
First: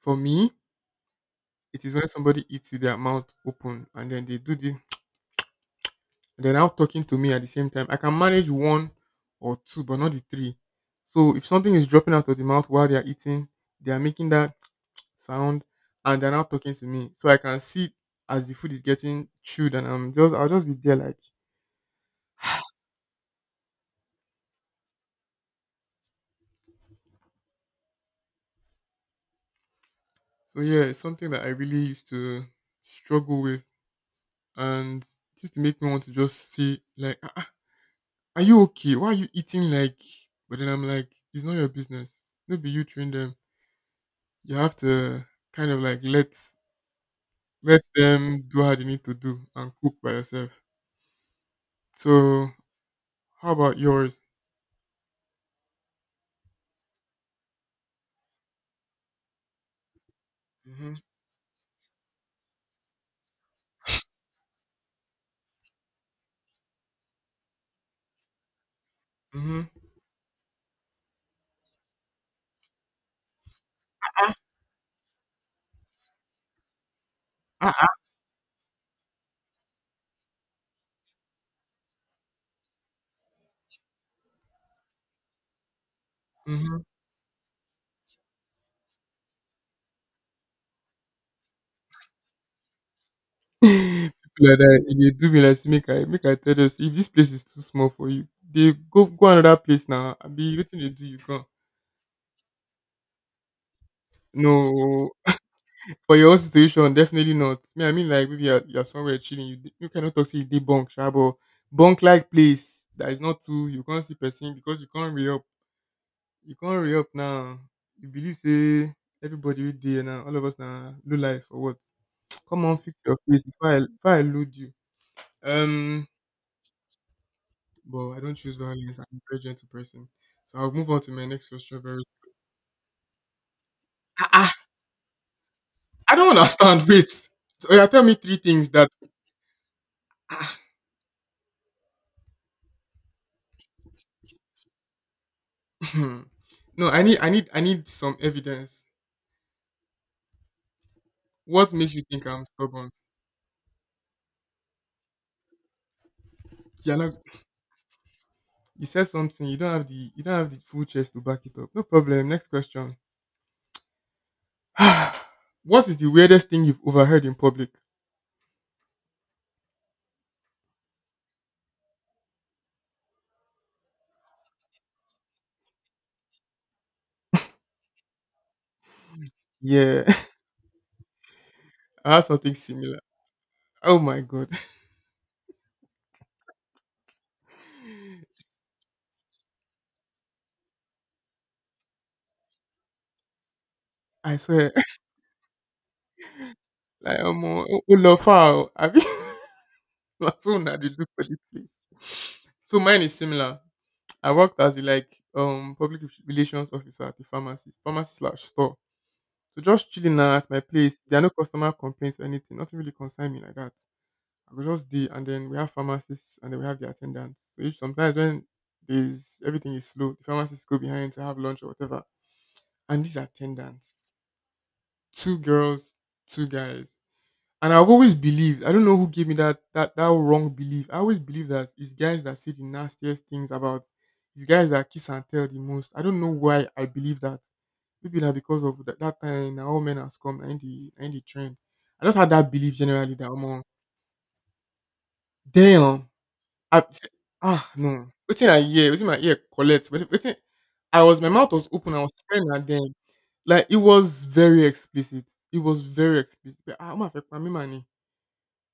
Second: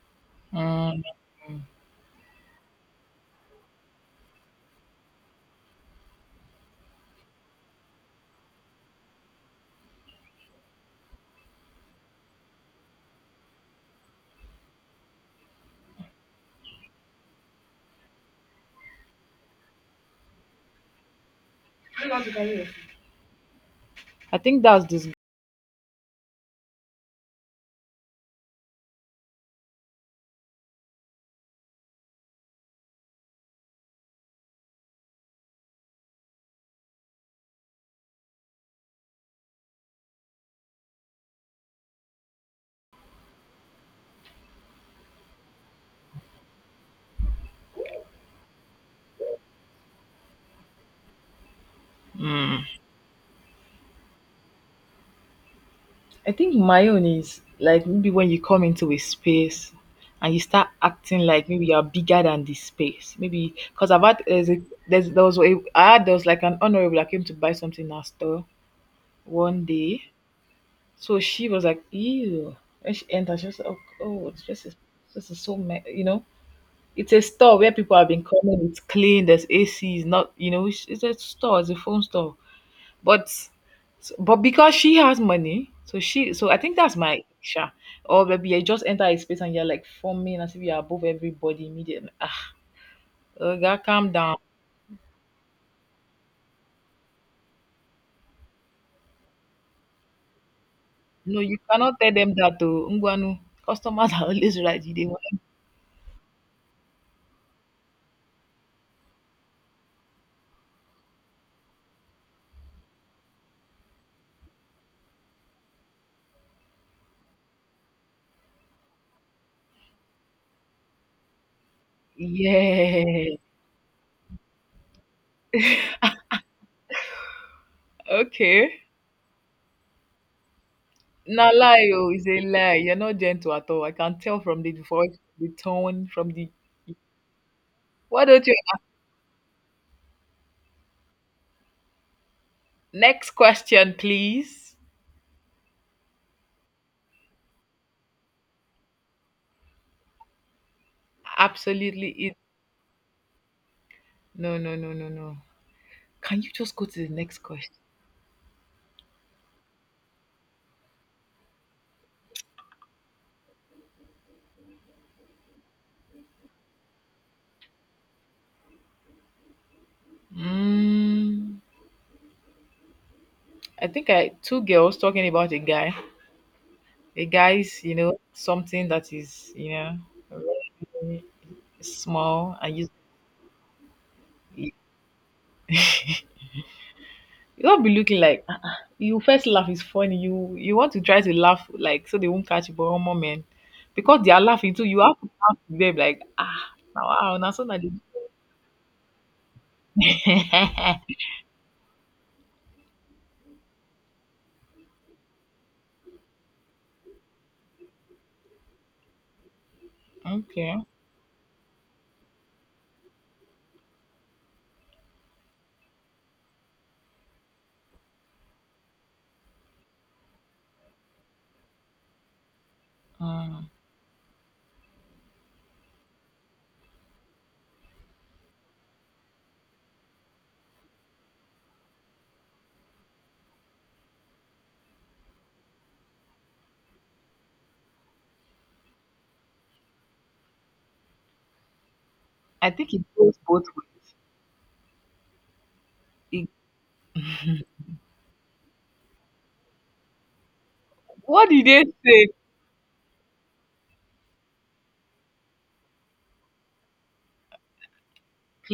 [SPEAKER 1] For me,
[SPEAKER 2] Mm.
[SPEAKER 1] it is when somebody eats with their mouth open and then they do they're now talking to me at the same time. I can manage one or two, but not the three. So if something is dropping out of the mouth while they are eating, they are making that sound and they're now talking to me. So I can see as the food is getting chewed and I'll just be there like.
[SPEAKER 2] I think that's this.
[SPEAKER 1] So yeah, it's something that I really used to struggle with and it used to make me want to just say like Are you okay? Why are you eating like? But then I'm like, it's not your business. No, be you train them. You have to kind of like let them do how they need to do and cook by yourself. So
[SPEAKER 2] Mm.
[SPEAKER 1] how about yours?
[SPEAKER 2] I think my own is like maybe when you come into a space and you start
[SPEAKER 1] Mm-hmm.
[SPEAKER 2] acting like maybe you're bigger than the space. Maybe because I've had there's a, there's there was a, I had there was like an honorable that came to buy something in our store one
[SPEAKER 1] Mm-hmm.
[SPEAKER 2] day. So she was like, ew. When she entered, she was like, oh, oh it's just a, this is so you know. It's a store where
[SPEAKER 1] Uh-uh.
[SPEAKER 2] people have been coming. It's clean. There's ACs. Not you know. It's a store. It's a phone store. But s but because she has money, so she so I
[SPEAKER 1] Mm-hmm.
[SPEAKER 2] think that's my sha. Or maybe you just enter a space and you're like forming as if you're above everybody immediately. Ah, oga, calm down.
[SPEAKER 1] People like that, they do me like say, make I tell you if this place is too small for you, they go go another place now. I be waiting they do you
[SPEAKER 2] No,
[SPEAKER 1] go.
[SPEAKER 2] you cannot tell them that to Ngwanu. Customers are always right. You They
[SPEAKER 1] No.
[SPEAKER 2] want,
[SPEAKER 1] For your own situation, definitely not. Me, I mean like maybe you're somewhere chilling. You cannot talk say you dey bunk, sha, but bunk like place that is not too you can't see person because you can't re up. You can't re up now. You believe say everybody with there now, all of us now low life or what? Come on, fix your
[SPEAKER 2] yeah.
[SPEAKER 1] face before I load you. Um, but I don't choose
[SPEAKER 2] Okay.
[SPEAKER 1] violence. I'm a very gentle person, so I'll move on to my next
[SPEAKER 2] Na
[SPEAKER 1] question.
[SPEAKER 2] lie,
[SPEAKER 1] Very.
[SPEAKER 2] oh, it's a lie. You're not gentle at all. I can
[SPEAKER 1] Ah,
[SPEAKER 2] tell
[SPEAKER 1] ah,
[SPEAKER 2] from the voice, the tone,
[SPEAKER 1] I
[SPEAKER 2] from
[SPEAKER 1] don't
[SPEAKER 2] the.
[SPEAKER 1] understand. Wait. So, yeah, tell me
[SPEAKER 2] Why
[SPEAKER 1] three
[SPEAKER 2] don't you?
[SPEAKER 1] things that ah,
[SPEAKER 2] Next question, please.
[SPEAKER 1] Hmm. No, I need some evidence. What makes you
[SPEAKER 2] Absolutely.
[SPEAKER 1] think
[SPEAKER 2] It.
[SPEAKER 1] I'm stubborn?
[SPEAKER 2] No, no, no, no, no. Can you just go
[SPEAKER 1] You're
[SPEAKER 2] to the
[SPEAKER 1] not.
[SPEAKER 2] next question?
[SPEAKER 1] You said something. You don't have the full chest to back it up. No problem. Next question. What is the weirdest thing you've overheard in public?
[SPEAKER 2] Mm, I think I two girls talking about a guy. A guy's, you know, something that is, you know,
[SPEAKER 1] Yeah,
[SPEAKER 2] very
[SPEAKER 1] I have something
[SPEAKER 2] small and you
[SPEAKER 1] similar. Oh my god!
[SPEAKER 2] you don't be looking like "Ah, ah." You first laugh is funny. You want to try to laugh like so they won't catch you, but one moment because they
[SPEAKER 1] I
[SPEAKER 2] are
[SPEAKER 1] swear,
[SPEAKER 2] laughing too, you have to laugh with them like ah now
[SPEAKER 1] like
[SPEAKER 2] wow
[SPEAKER 1] I'm
[SPEAKER 2] now so
[SPEAKER 1] on
[SPEAKER 2] now they
[SPEAKER 1] Olofa. Have you? That's what they do for this place. So mine is similar. I worked as a like public relations officer at the pharmacy slash store. So just chilling now at my
[SPEAKER 2] okay.
[SPEAKER 1] place. There are no customer complaints or anything. Nothing really concern me like that. I go just dey and then we have pharmacists and then we have the attendants. So if sometimes when there's everything is slow, the pharmacists go behind to have lunch or whatever. And these
[SPEAKER 2] Mm.
[SPEAKER 1] attendants, two girls, two guys. And I've always believed, I don't know who gave me that wrong belief. I always believe that it's guys that say the nastiest things about. It's guys that kiss and tell the most. I don't know why I believe that. Maybe na because of that, that time na all men has come in the trend. I just had that
[SPEAKER 2] I
[SPEAKER 1] belief
[SPEAKER 2] think it
[SPEAKER 1] generally that
[SPEAKER 2] goes both
[SPEAKER 1] omo
[SPEAKER 2] ways.
[SPEAKER 1] damn.
[SPEAKER 2] It,
[SPEAKER 1] I, ah no wetin I hear wetin my ear collect but wetin I was my
[SPEAKER 2] what
[SPEAKER 1] mouth
[SPEAKER 2] did
[SPEAKER 1] was
[SPEAKER 2] they
[SPEAKER 1] open I was
[SPEAKER 2] say?
[SPEAKER 1] staring at them like it was very explicit it was very explicit but ah omo afẹ pa mí mà ni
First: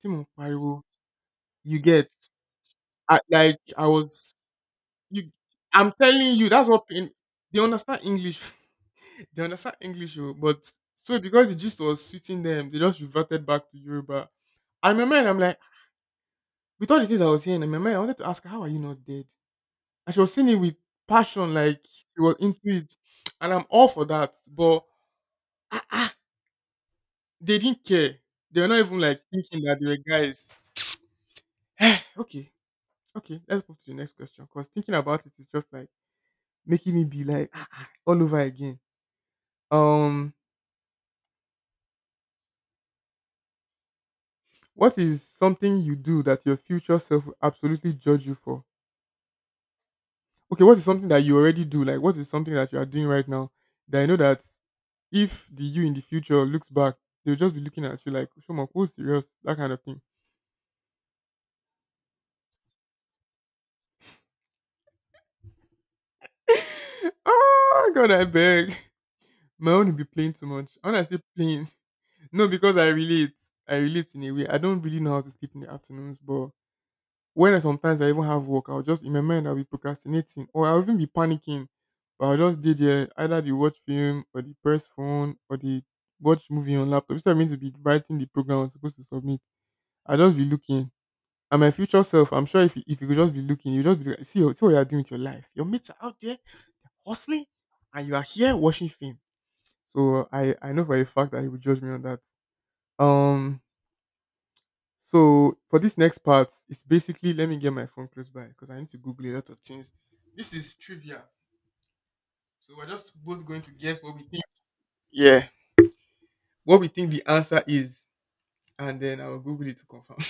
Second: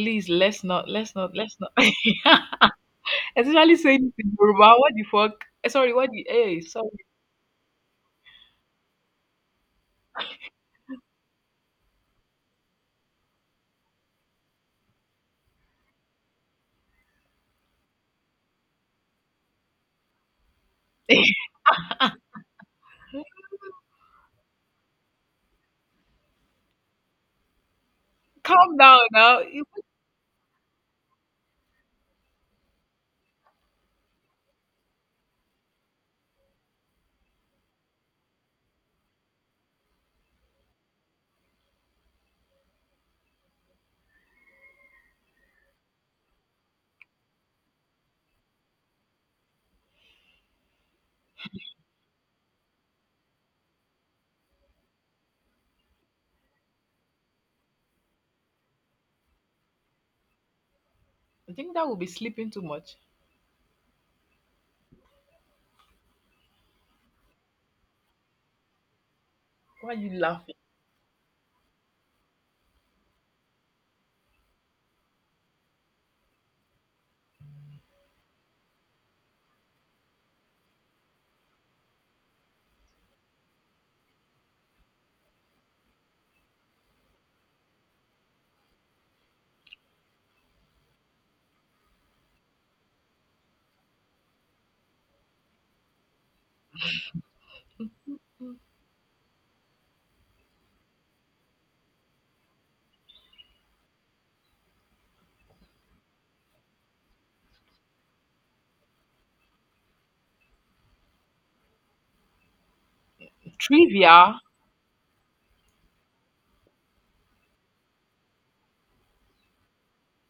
[SPEAKER 1] tí mò ń
[SPEAKER 2] let's
[SPEAKER 1] pariwo.
[SPEAKER 2] not let's not let's not
[SPEAKER 1] You get I, like
[SPEAKER 2] Especially
[SPEAKER 1] I
[SPEAKER 2] saying it
[SPEAKER 1] was
[SPEAKER 2] in Yoruba. What the
[SPEAKER 1] you.
[SPEAKER 2] fuck? Eh,
[SPEAKER 1] I'm
[SPEAKER 2] sorry, what the
[SPEAKER 1] telling you,
[SPEAKER 2] hey,
[SPEAKER 1] that's what
[SPEAKER 2] sorry.
[SPEAKER 1] pain. They understand English. They understand English, oh, but so because the gist was suiting them, they just reverted back to Yoruba. And in my mind, I'm like, with all the things I was hearing, in my mind, I wanted to ask her, how are you not dead? And she was saying it with passion, like she was into it, and I'm all for that. But ah, they didn't care. They were
[SPEAKER 2] Calm
[SPEAKER 1] not even
[SPEAKER 2] down
[SPEAKER 1] like
[SPEAKER 2] now.
[SPEAKER 1] thinking
[SPEAKER 2] You-
[SPEAKER 1] that they were guys. Okay, okay, let's move to the next question because thinking about it is just like making it be like "Ah, ah," all over again. Um, what is something you do that your future self will absolutely judge you for? Okay, what is something that you already do? Like, what is something that you are doing right now that I know that if the you in the future looks back, they'll just be looking at you like, Shomok, who's serious? That kind of thing.
[SPEAKER 2] I think that would be sleeping too much.
[SPEAKER 1] Oh, God, I beg. My own
[SPEAKER 2] Why are
[SPEAKER 1] will be
[SPEAKER 2] you
[SPEAKER 1] playing too
[SPEAKER 2] laughing?
[SPEAKER 1] much. When I say playing, no, because I relate. I relate in a way. I don't really know how to sleep in the afternoons, but when I sometimes I even have work, I'll just in my mind I'll be procrastinating or I'll even be panicking. But I'll just did there either the watch film or the press phone or the watch movie on laptop. Instead of me to be writing the program I'm supposed to submit, I'll just be looking. And my future self, I'm sure if you, if you, could just be looking, you just be like, see, see what you're doing with your life. Your mates are out there hustling and you are here watching film. So I know for a fact that he would judge me on that. Um so for this next part, it's basically let me get my phone close by because I need to Google a lot of things. This is trivia, so we're just both going to guess what we think.
[SPEAKER 2] Trivia.
[SPEAKER 1] Yeah, what we think the answer is, and then I will Google it to confirm.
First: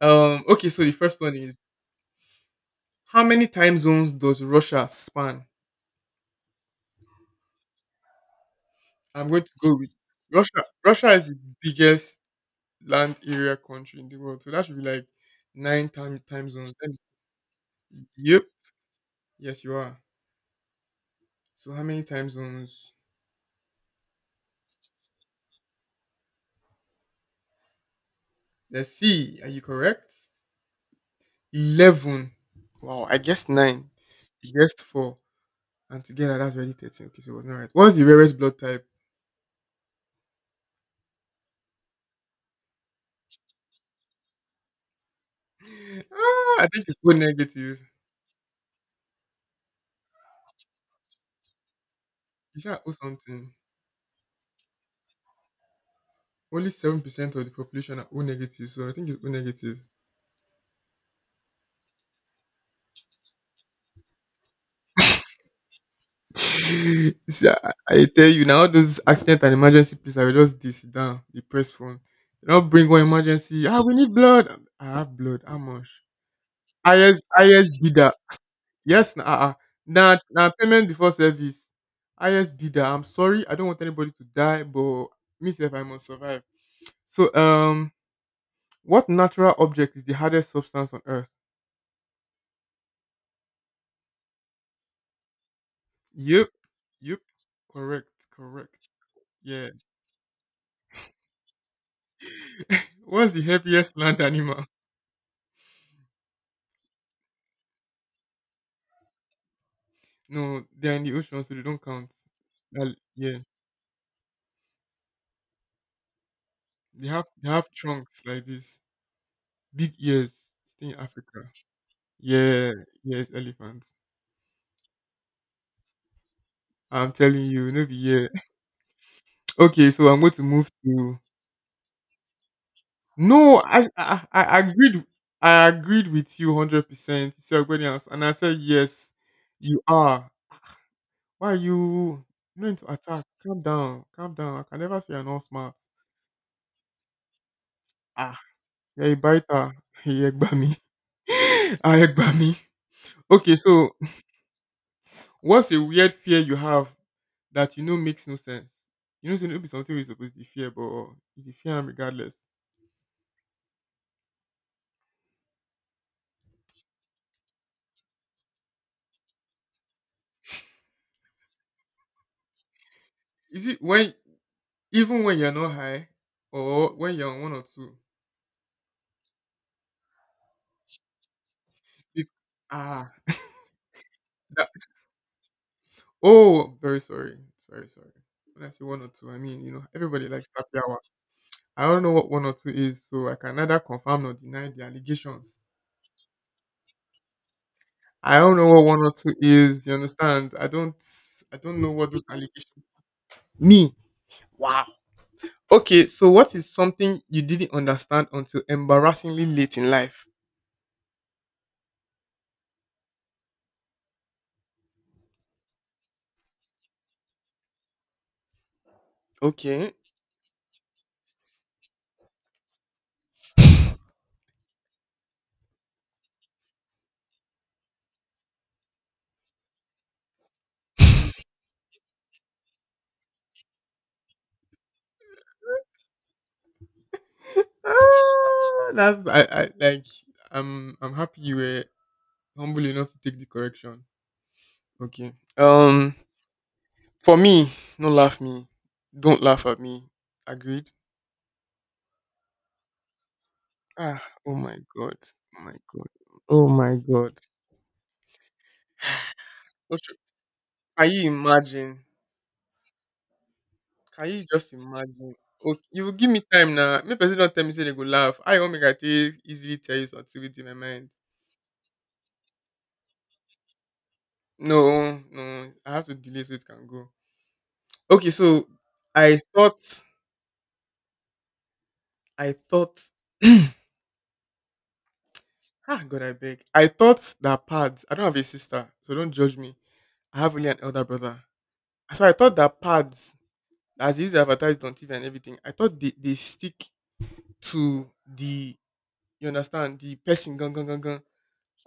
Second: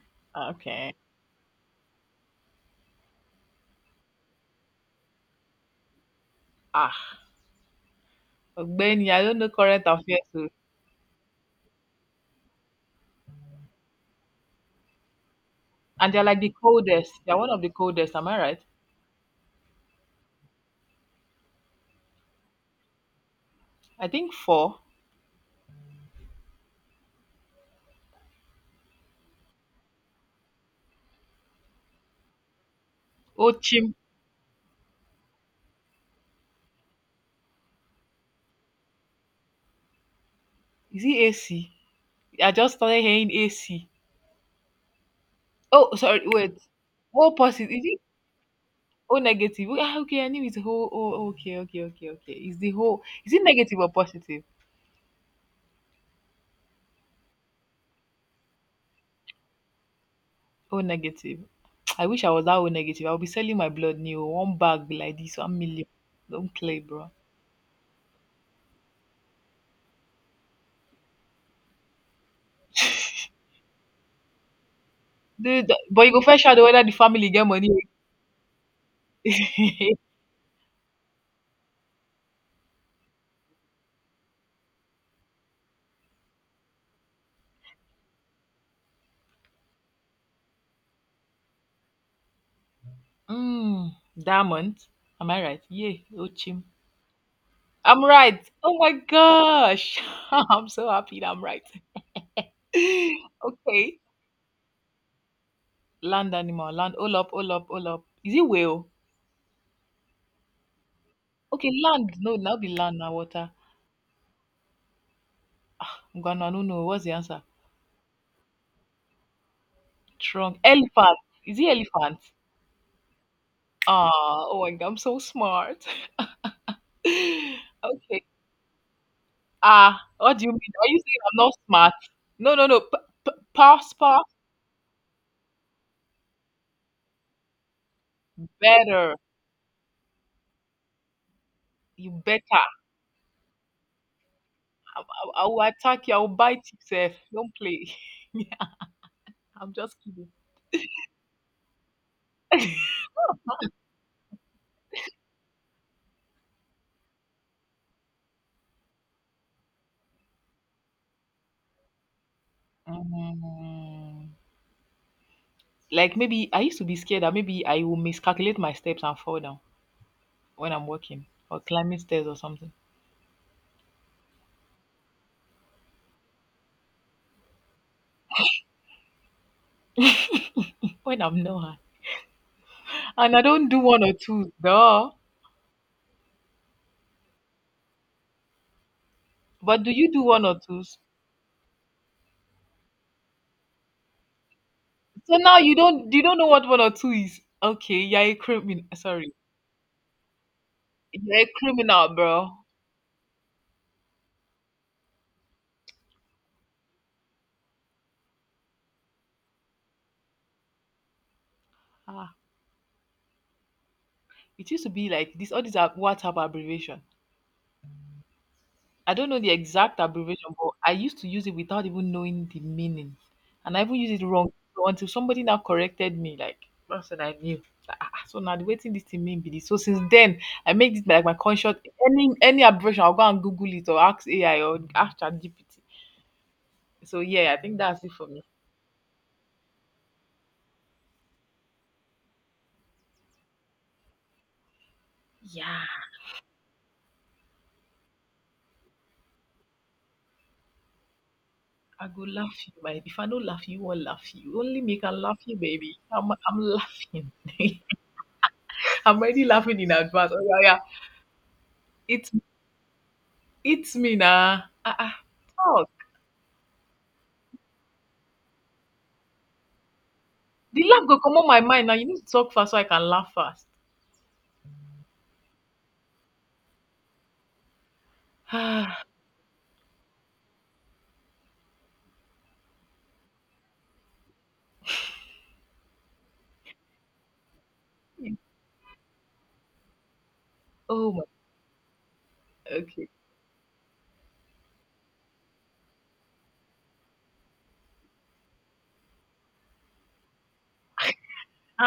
[SPEAKER 1] Okay. So the
[SPEAKER 2] Okay.
[SPEAKER 1] first one is how many time zones does Russia span?
[SPEAKER 2] Ah. Ogbeni, I
[SPEAKER 1] I'm
[SPEAKER 2] don't
[SPEAKER 1] going
[SPEAKER 2] know
[SPEAKER 1] to go
[SPEAKER 2] current
[SPEAKER 1] with
[SPEAKER 2] affairs. O.
[SPEAKER 1] Russia. Russia is the biggest land area country in the world, so that should be like nine
[SPEAKER 2] And
[SPEAKER 1] time
[SPEAKER 2] they're like
[SPEAKER 1] time
[SPEAKER 2] the
[SPEAKER 1] zones. Let me-
[SPEAKER 2] coldest. They're one of the coldest, am I
[SPEAKER 1] Yep.
[SPEAKER 2] right?
[SPEAKER 1] Yes, you are. So how many time zones?
[SPEAKER 2] I think four.
[SPEAKER 1] Let's see. Are you correct? 11. Wow, I guessed
[SPEAKER 2] Oh
[SPEAKER 1] 9.
[SPEAKER 2] chim.
[SPEAKER 1] You guessed 4. And together, that's already 13. Okay, so it was not right. What's the rarest blood type?
[SPEAKER 2] Is he AC? I just started hearing AC. Oh, sorry, wait.
[SPEAKER 1] I think it's O
[SPEAKER 2] Oh positive.
[SPEAKER 1] negative.
[SPEAKER 2] Is it oh negative? Ah, okay, I knew it's whole oh okay, okay, okay, okay. Is
[SPEAKER 1] You
[SPEAKER 2] the
[SPEAKER 1] should O
[SPEAKER 2] whole is it
[SPEAKER 1] something.
[SPEAKER 2] negative or positive?
[SPEAKER 1] Only 7% of the population are O negative, so I think it's O negative.
[SPEAKER 2] O negative. I wish I was that O negative. I'll be selling my blood new. One bag be like this, 1 million. Don't play, bro.
[SPEAKER 1] See, I tell you, now all those accident and emergency please, I will just this down, the press phone. They don't bring one emergency. We need blood. I have blood. How
[SPEAKER 2] Dude,
[SPEAKER 1] much?
[SPEAKER 2] but you go first shadow whether the
[SPEAKER 1] IS,
[SPEAKER 2] family get
[SPEAKER 1] IS
[SPEAKER 2] money.
[SPEAKER 1] Yes, na uh-uh. na payment before service. Highest bidder. I'm sorry, I don't want anybody to die, but me sef I must survive. So what natural object is the hardest substance on earth?
[SPEAKER 2] Mm, diamond. Am I right? Yeah,
[SPEAKER 1] Yep,
[SPEAKER 2] Ochim.
[SPEAKER 1] yep,
[SPEAKER 2] I'm
[SPEAKER 1] correct,
[SPEAKER 2] right. Oh
[SPEAKER 1] correct.
[SPEAKER 2] my
[SPEAKER 1] Yeah.
[SPEAKER 2] gosh. I'm so happy that I'm right.
[SPEAKER 1] What's the heaviest
[SPEAKER 2] Okay.
[SPEAKER 1] land animal?
[SPEAKER 2] Land animal. Land. All up. Is it whale?
[SPEAKER 1] No, they're in the ocean, so they
[SPEAKER 2] Okay,
[SPEAKER 1] don't
[SPEAKER 2] land.
[SPEAKER 1] count.
[SPEAKER 2] No, now be
[SPEAKER 1] Well,
[SPEAKER 2] land, now
[SPEAKER 1] yeah,
[SPEAKER 2] water. I'm gonna no, no. What's
[SPEAKER 1] they
[SPEAKER 2] the
[SPEAKER 1] have
[SPEAKER 2] answer?
[SPEAKER 1] they have trunks like this, big ears.
[SPEAKER 2] Trunk.
[SPEAKER 1] Stay in
[SPEAKER 2] Elephant.
[SPEAKER 1] Africa.
[SPEAKER 2] Is it elephant?
[SPEAKER 1] Yeah, yes, elephants.
[SPEAKER 2] Aw, oh my god, I'm so smart.
[SPEAKER 1] I'm telling you, no be
[SPEAKER 2] Okay.
[SPEAKER 1] yeah. Okay,
[SPEAKER 2] Ah,
[SPEAKER 1] so I'm going
[SPEAKER 2] what
[SPEAKER 1] to
[SPEAKER 2] do you
[SPEAKER 1] move
[SPEAKER 2] mean? Are you
[SPEAKER 1] to
[SPEAKER 2] saying I'm not smart? No, no, no. P p
[SPEAKER 1] no. I
[SPEAKER 2] pass,
[SPEAKER 1] I,
[SPEAKER 2] pass
[SPEAKER 1] I agreed. I agreed with you 100%. You said everybody else, and I said yes.
[SPEAKER 2] better.
[SPEAKER 1] You are. Why are
[SPEAKER 2] You
[SPEAKER 1] you
[SPEAKER 2] better.
[SPEAKER 1] you to attack? Calm down. Calm down. I can never
[SPEAKER 2] I,
[SPEAKER 1] say you're
[SPEAKER 2] I,
[SPEAKER 1] not
[SPEAKER 2] I will
[SPEAKER 1] smart.
[SPEAKER 2] attack you. I will bite you, Seth. Don't play.
[SPEAKER 1] Ah, you're a
[SPEAKER 2] I'm
[SPEAKER 1] biter.
[SPEAKER 2] just
[SPEAKER 1] He
[SPEAKER 2] kidding.
[SPEAKER 1] egba me. I egba me. Okay, so what's a weird fear you have that you know makes no sense? You know, say no be something we're supposed to fear, but you dey fear am regardless.
[SPEAKER 2] Mm. Like maybe I used to be scared that maybe I will miscalculate my steps and fall down when I'm walking or climbing stairs or something.
[SPEAKER 1] Is it when Even when you're not high or when you're on one or two.
[SPEAKER 2] When I'm not.
[SPEAKER 1] Be- ah,
[SPEAKER 2] And I don't do one or two,
[SPEAKER 1] that,
[SPEAKER 2] duh.
[SPEAKER 1] oh, very sorry. Very sorry. When I say one or two, I mean,
[SPEAKER 2] But do you do
[SPEAKER 1] everybody
[SPEAKER 2] one
[SPEAKER 1] likes
[SPEAKER 2] or
[SPEAKER 1] happy
[SPEAKER 2] two?
[SPEAKER 1] hour. I don't know what one or two is, so I can neither confirm nor deny the
[SPEAKER 2] So now
[SPEAKER 1] allegations.
[SPEAKER 2] you don't know what one or two is. Okay, you're a
[SPEAKER 1] I don't know what
[SPEAKER 2] criminal.
[SPEAKER 1] one or
[SPEAKER 2] Sorry,
[SPEAKER 1] two is, you understand? I don't
[SPEAKER 2] you're a
[SPEAKER 1] I don't know what
[SPEAKER 2] criminal,
[SPEAKER 1] those
[SPEAKER 2] bro.
[SPEAKER 1] allegations. Me. Wow. Okay, so what is something you didn't understand until embarrassingly late in life?
[SPEAKER 2] Ah, it used to be like this. All these are WhatsApp abbreviation. I don't know the
[SPEAKER 1] Okay.
[SPEAKER 2] exact abbreviation, but I used to use it without even knowing the meaning, and I even used it wrong. So until somebody now corrected me. Like that's when I knew. So now the waiting this thing mean be this. So since then, I make this like my conscious any abbreviation. I'll go and Google it or ask AI or ask ChatGPT. So yeah, I think that's it for me.
[SPEAKER 1] Ah, that's I like I'm happy you were humble enough to take the correction. Okay.
[SPEAKER 2] Yeah.
[SPEAKER 1] For me, no laugh me. Don't laugh at me. Agreed.
[SPEAKER 2] I go laugh you, baby. If I don't laugh you, won't
[SPEAKER 1] Ah,
[SPEAKER 2] laugh
[SPEAKER 1] oh
[SPEAKER 2] you.
[SPEAKER 1] my
[SPEAKER 2] Only me
[SPEAKER 1] god.
[SPEAKER 2] can laugh you,
[SPEAKER 1] Oh my
[SPEAKER 2] baby.
[SPEAKER 1] god.
[SPEAKER 2] I'm
[SPEAKER 1] Oh my
[SPEAKER 2] laughing.
[SPEAKER 1] god.
[SPEAKER 2] I'm already laughing in
[SPEAKER 1] What should-
[SPEAKER 2] advance. Oh yeah, yeah.
[SPEAKER 1] Can you imagine?
[SPEAKER 2] It's it's me
[SPEAKER 1] Can you
[SPEAKER 2] now.
[SPEAKER 1] just
[SPEAKER 2] Ah, ah.
[SPEAKER 1] imagine? Okay,
[SPEAKER 2] Talk.
[SPEAKER 1] you will give me time now. Me person don't tell me say they go laugh. I won't make I take easily tell you something within my
[SPEAKER 2] The laugh
[SPEAKER 1] mind.
[SPEAKER 2] go come on my mind now. You need to talk fast so I can laugh fast.
[SPEAKER 1] No, no. I have to delay so it can go. Okay, so I thought I thought ah, God, I beg. I thought that pads. I don't
[SPEAKER 2] Ah,
[SPEAKER 1] have a sister, so don't judge me. I have only an elder
[SPEAKER 2] oh my.
[SPEAKER 1] brother. So I thought that
[SPEAKER 2] Okay.
[SPEAKER 1] pads, as used to advertised on TV and everything, I thought they stick to the, you understand, the person, gun, gun, gun, gun.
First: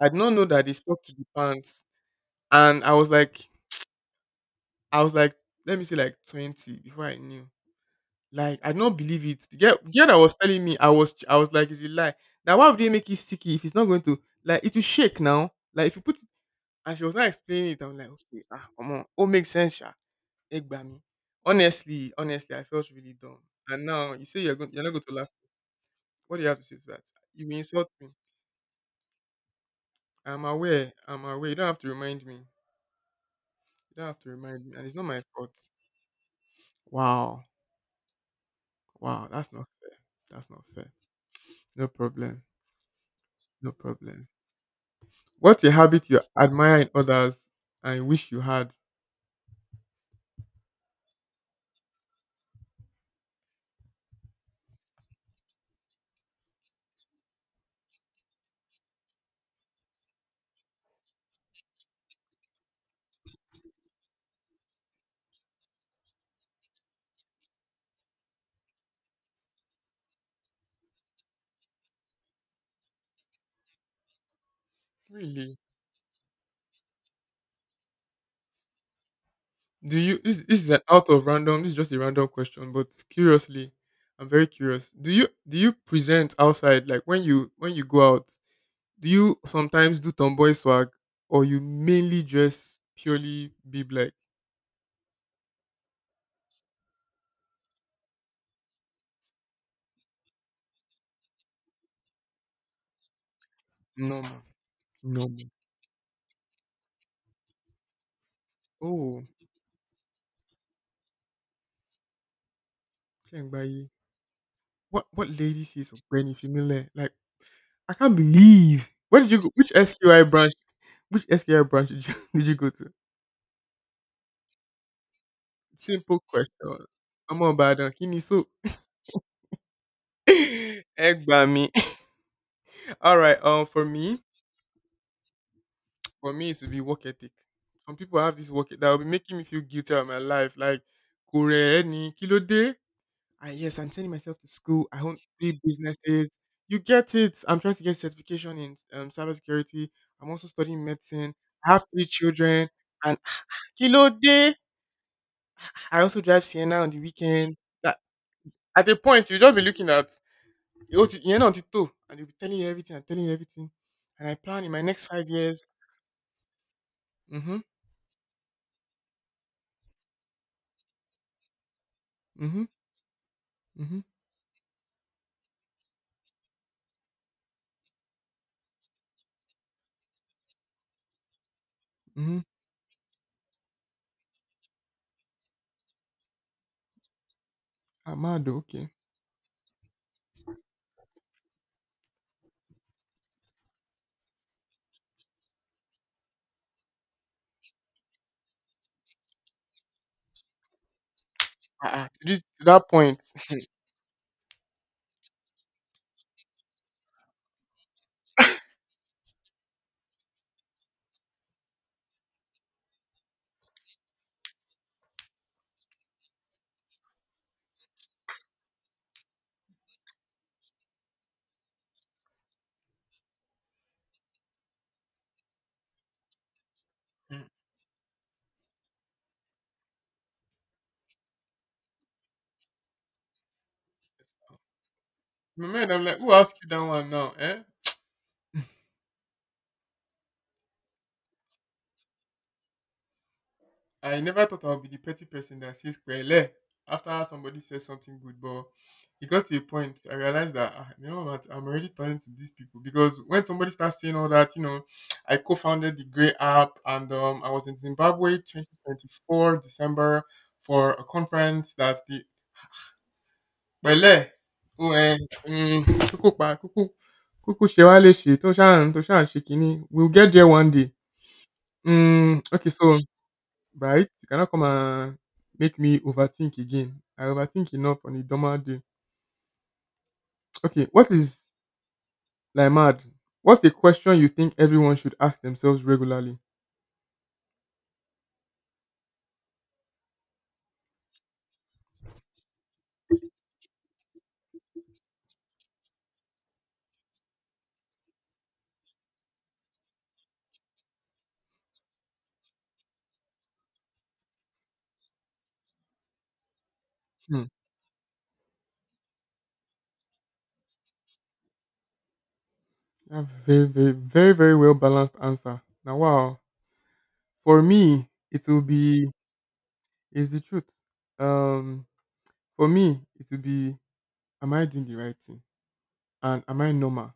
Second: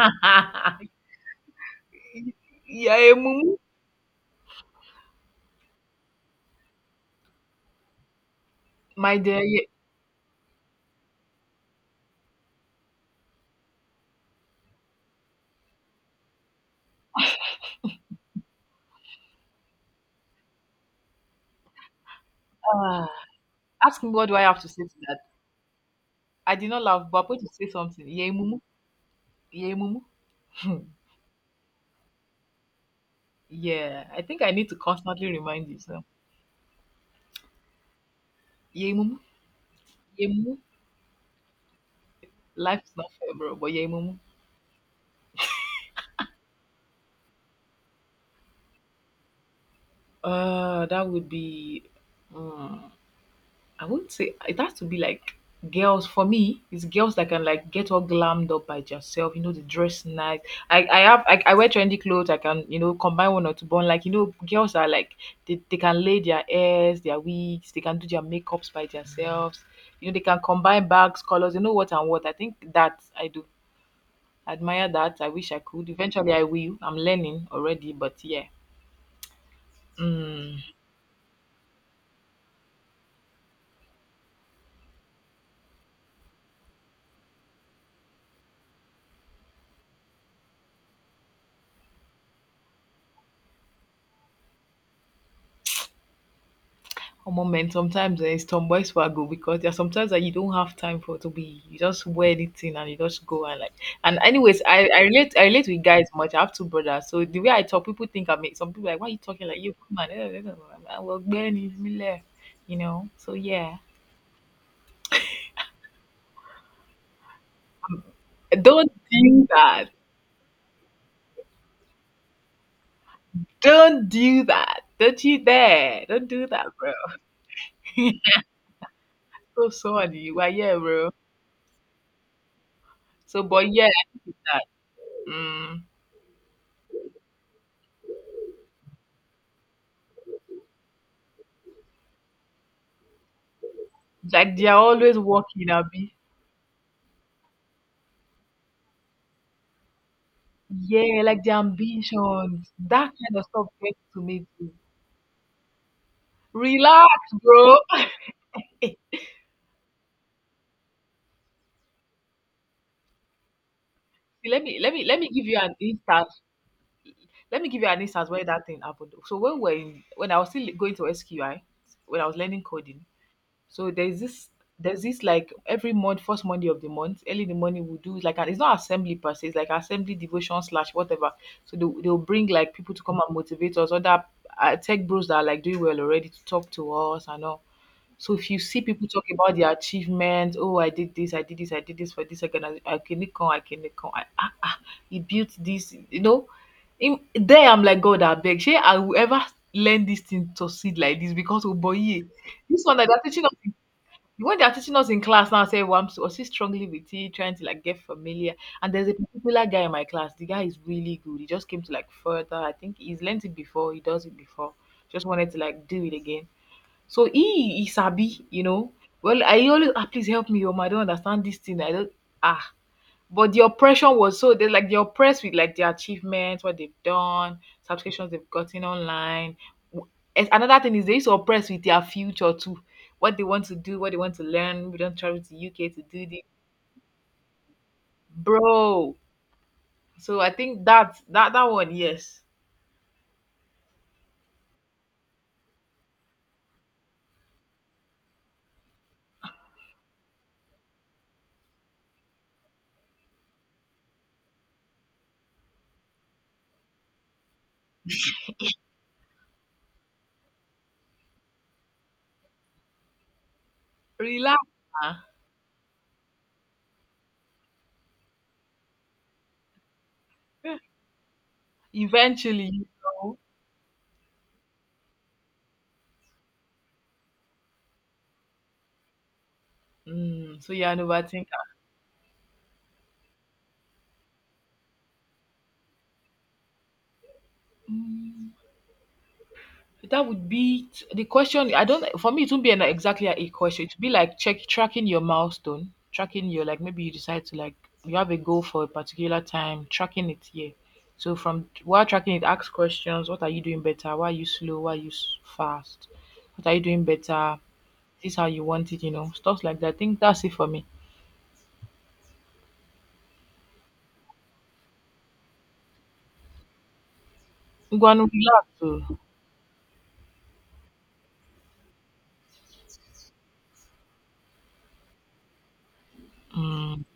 [SPEAKER 1] I did not know that they stuck to the pants. And
[SPEAKER 2] Yeah, eh, mumu.
[SPEAKER 1] I was like, let me say like 20 before I knew. Like, I did not
[SPEAKER 2] My
[SPEAKER 1] believe
[SPEAKER 2] dear.
[SPEAKER 1] it. The
[SPEAKER 2] Yeah.
[SPEAKER 1] girl, the girl that was telling me, I was like, is it lie? Now, why would they make it sticky if it's not going to, like, it will shake now? Like, if you put it. And she was not explaining it. I'm like, okay, ah, come on, oh, makes sense, sha. Egba me. Honestly, honestly, I felt
[SPEAKER 2] Ah.
[SPEAKER 1] really dumb. And
[SPEAKER 2] Ask me
[SPEAKER 1] now you
[SPEAKER 2] what do
[SPEAKER 1] say
[SPEAKER 2] I
[SPEAKER 1] you're
[SPEAKER 2] have to
[SPEAKER 1] going,
[SPEAKER 2] say
[SPEAKER 1] you're not
[SPEAKER 2] to
[SPEAKER 1] going to
[SPEAKER 2] that.
[SPEAKER 1] laugh. What do you
[SPEAKER 2] I
[SPEAKER 1] have to
[SPEAKER 2] did
[SPEAKER 1] say
[SPEAKER 2] not
[SPEAKER 1] to that?
[SPEAKER 2] laugh, but I'm going
[SPEAKER 1] You
[SPEAKER 2] to say
[SPEAKER 1] insult
[SPEAKER 2] something.
[SPEAKER 1] me.
[SPEAKER 2] Yeah, mumu. Yeah, mumu.
[SPEAKER 1] I'm aware. I'm aware. You don't have to remind me. You
[SPEAKER 2] Yeah.
[SPEAKER 1] don't have
[SPEAKER 2] I
[SPEAKER 1] to
[SPEAKER 2] think I
[SPEAKER 1] remind
[SPEAKER 2] need
[SPEAKER 1] me.
[SPEAKER 2] to
[SPEAKER 1] And it's not my
[SPEAKER 2] constantly
[SPEAKER 1] fault.
[SPEAKER 2] remind you. So.
[SPEAKER 1] Wow,
[SPEAKER 2] Yeah, mumu.
[SPEAKER 1] wow, that's not fair. That's
[SPEAKER 2] Yemu.
[SPEAKER 1] not fair. No problem.
[SPEAKER 2] Life's not fair, bro.
[SPEAKER 1] No
[SPEAKER 2] But Yemu.
[SPEAKER 1] problem. What's a habit you admire in others and wish you had?
[SPEAKER 2] That would be. Mm, I wouldn't say it has to be like girls. For me, it's girls that can like get all glammed up by yourself. You know, they dress nice. I wear trendy clothes. I can you know combine one or two. But like you know, girls are like they can lay their hairs, their wigs. They can do their makeups by themselves. You know, they can combine bags, colors. You know what and what. I think that I do admire that. I wish
[SPEAKER 1] Really?
[SPEAKER 2] I could. Eventually, I will. I'm learning already, but yeah.
[SPEAKER 1] Do you this
[SPEAKER 2] Mm.
[SPEAKER 1] this is an out of random, this is just a random question, but curiously, I'm very curious. Do you present outside, like when you go out, do you sometimes do tomboy swag, or you mainly just purely bib like.
[SPEAKER 2] Omo man, sometimes eh, it's tomboy swaggle because there are sometimes that you don't have time for to be you just wear anything and you just go and like and
[SPEAKER 1] No.
[SPEAKER 2] anyways I relate I
[SPEAKER 1] Normal.
[SPEAKER 2] relate with guys much. I have two brothers. So the way I talk, people think I'm some people are like, why you
[SPEAKER 1] Oh,
[SPEAKER 2] talking like you come on? Eh, eh, eh, eh, I will burn you, me left, you know. So yeah.
[SPEAKER 1] Chengbayi. What lady says of Benny Fimile? Like, I can't believe.
[SPEAKER 2] Don't
[SPEAKER 1] Where did you
[SPEAKER 2] do
[SPEAKER 1] go? Which
[SPEAKER 2] that.
[SPEAKER 1] SQI branch? Which SQI branch did you did you go to?
[SPEAKER 2] Don't do that. Don't you dare.
[SPEAKER 1] Simple
[SPEAKER 2] Don't do that,
[SPEAKER 1] question.
[SPEAKER 2] bro.
[SPEAKER 1] I'm on bad. Kini so.
[SPEAKER 2] So sorry. You yeah, bro.
[SPEAKER 1] Egg me. All right.
[SPEAKER 2] So
[SPEAKER 1] Um,
[SPEAKER 2] but
[SPEAKER 1] for
[SPEAKER 2] yeah, I
[SPEAKER 1] me,
[SPEAKER 2] think it's that. Mm.
[SPEAKER 1] for me, it would be work ethic. Some people have this work ethic that will be making me feel guilty about my life. Like, kore ni kilo de. And yes, I'm sending myself to
[SPEAKER 2] Like they are
[SPEAKER 1] school. I own
[SPEAKER 2] always
[SPEAKER 1] three
[SPEAKER 2] walking, Abi.
[SPEAKER 1] businesses. You get it. I'm trying to get certification in cybersecurity. I'm also studying
[SPEAKER 2] Yeah,
[SPEAKER 1] medicine.
[SPEAKER 2] like the
[SPEAKER 1] I have three children.
[SPEAKER 2] ambitions, that
[SPEAKER 1] And
[SPEAKER 2] kind of stuff gets
[SPEAKER 1] kilo
[SPEAKER 2] to me
[SPEAKER 1] de.
[SPEAKER 2] too.
[SPEAKER 1] I also drive Sienna on the
[SPEAKER 2] Relax,
[SPEAKER 1] weekend.
[SPEAKER 2] bro.
[SPEAKER 1] That at a
[SPEAKER 2] Eh,
[SPEAKER 1] point you just be looking at, you know, and they'll be telling you everything and telling you everything. And I
[SPEAKER 2] see, let
[SPEAKER 1] plan in
[SPEAKER 2] me
[SPEAKER 1] my
[SPEAKER 2] let me
[SPEAKER 1] next
[SPEAKER 2] let
[SPEAKER 1] five
[SPEAKER 2] me give you
[SPEAKER 1] years.
[SPEAKER 2] an instance.
[SPEAKER 1] Mm-hmm.
[SPEAKER 2] Let me give you an instance where that thing happened. So when I was still going to SQI, when I was learning
[SPEAKER 1] Mm-hmm.
[SPEAKER 2] coding, so
[SPEAKER 1] Mm-hmm.
[SPEAKER 2] there's this like every month, 1st Monday of the month, early in the morning we do like an, it's not assembly per se, it's like assembly devotion slash whatever. So they'll
[SPEAKER 1] Mm-hmm.
[SPEAKER 2] bring like people to come and motivate us, other tech bros that are like doing well already to talk to us and all.
[SPEAKER 1] I'm
[SPEAKER 2] So
[SPEAKER 1] mad
[SPEAKER 2] if
[SPEAKER 1] though,
[SPEAKER 2] you see
[SPEAKER 1] okay.
[SPEAKER 2] people talk about their achievements, oh, I did this for this organization, I can come, I ah, he built this, you know. In, there I'm like God, I beg. Shey I will ever learn this thing to succeed like this because oh boy,
[SPEAKER 1] Uh-uh.
[SPEAKER 2] yeah.
[SPEAKER 1] To, this, to
[SPEAKER 2] This
[SPEAKER 1] that
[SPEAKER 2] one that
[SPEAKER 1] point.
[SPEAKER 2] they're teaching us in, when they're teaching us in class now, I say, well, I'm so still struggling with it, trying to like get familiar. And there's a particular guy in my class. The guy is really good. He just came to like further. I think he's learned it before. He does it before. Just wanted to like do it again. So he sabi. Well, I always please help me, I don't understand this thing. I don't ah. But the oppression was so they like they're oppressed with like their achievements, what they've
[SPEAKER 1] Mm.
[SPEAKER 2] done, subscriptions they've gotten online. W- and another thing is they used to oppress with their future too, what they want to do, what they want to learn. We don't travel to
[SPEAKER 1] In my
[SPEAKER 2] UK
[SPEAKER 1] mind,
[SPEAKER 2] to
[SPEAKER 1] I'm like,
[SPEAKER 2] do
[SPEAKER 1] who
[SPEAKER 2] this,
[SPEAKER 1] asked you that one now? Eh?
[SPEAKER 2] bro. So I think that one, yes,
[SPEAKER 1] I never thought I would be the petty person that says kwele after somebody says something good, but it got to a point I realized that, ah, you know what, I'm already turning to these people, because when somebody starts saying all that, you know, I co-founded the Grey app, and I was in Zimbabwe 2024 December for a conference that the pẹ̀lẹ́
[SPEAKER 2] relax.
[SPEAKER 1] o
[SPEAKER 2] ah.
[SPEAKER 1] um kúkú pa kúkú kúkú ṣe wá léṣe tó ń ṣe kinní, we'll get there one day. Okay,
[SPEAKER 2] Eventually,
[SPEAKER 1] so
[SPEAKER 2] you know.
[SPEAKER 1] right, you cannot come and make me overthink again. I overthink enough on a normal day.
[SPEAKER 2] Mm, so
[SPEAKER 1] Okay,
[SPEAKER 2] you're an
[SPEAKER 1] what is
[SPEAKER 2] overthinker.
[SPEAKER 1] like mad, what's a question you think everyone should ask themselves regularly?
[SPEAKER 2] Mm. That would be the question. I don't, for me it would not be an exactly a question. It'd be like check tracking your milestone, tracking your like maybe you decide to like you have a goal for a particular time, tracking it here. So from while tracking it, ask questions. What are you doing better? Why are you slow? Why are you fast? What are you doing
[SPEAKER 1] Hmm.
[SPEAKER 2] better? This how you want it, stuff like that. I think that's it for me.
[SPEAKER 1] That's very very very very well balanced answer. Now, wow, for me
[SPEAKER 2] Ngwanu,
[SPEAKER 1] it will
[SPEAKER 2] relax. Oh.
[SPEAKER 1] be, is the truth. um for me it will be, am I doing the right thing? And am I
[SPEAKER 2] Mm.
[SPEAKER 1] normal?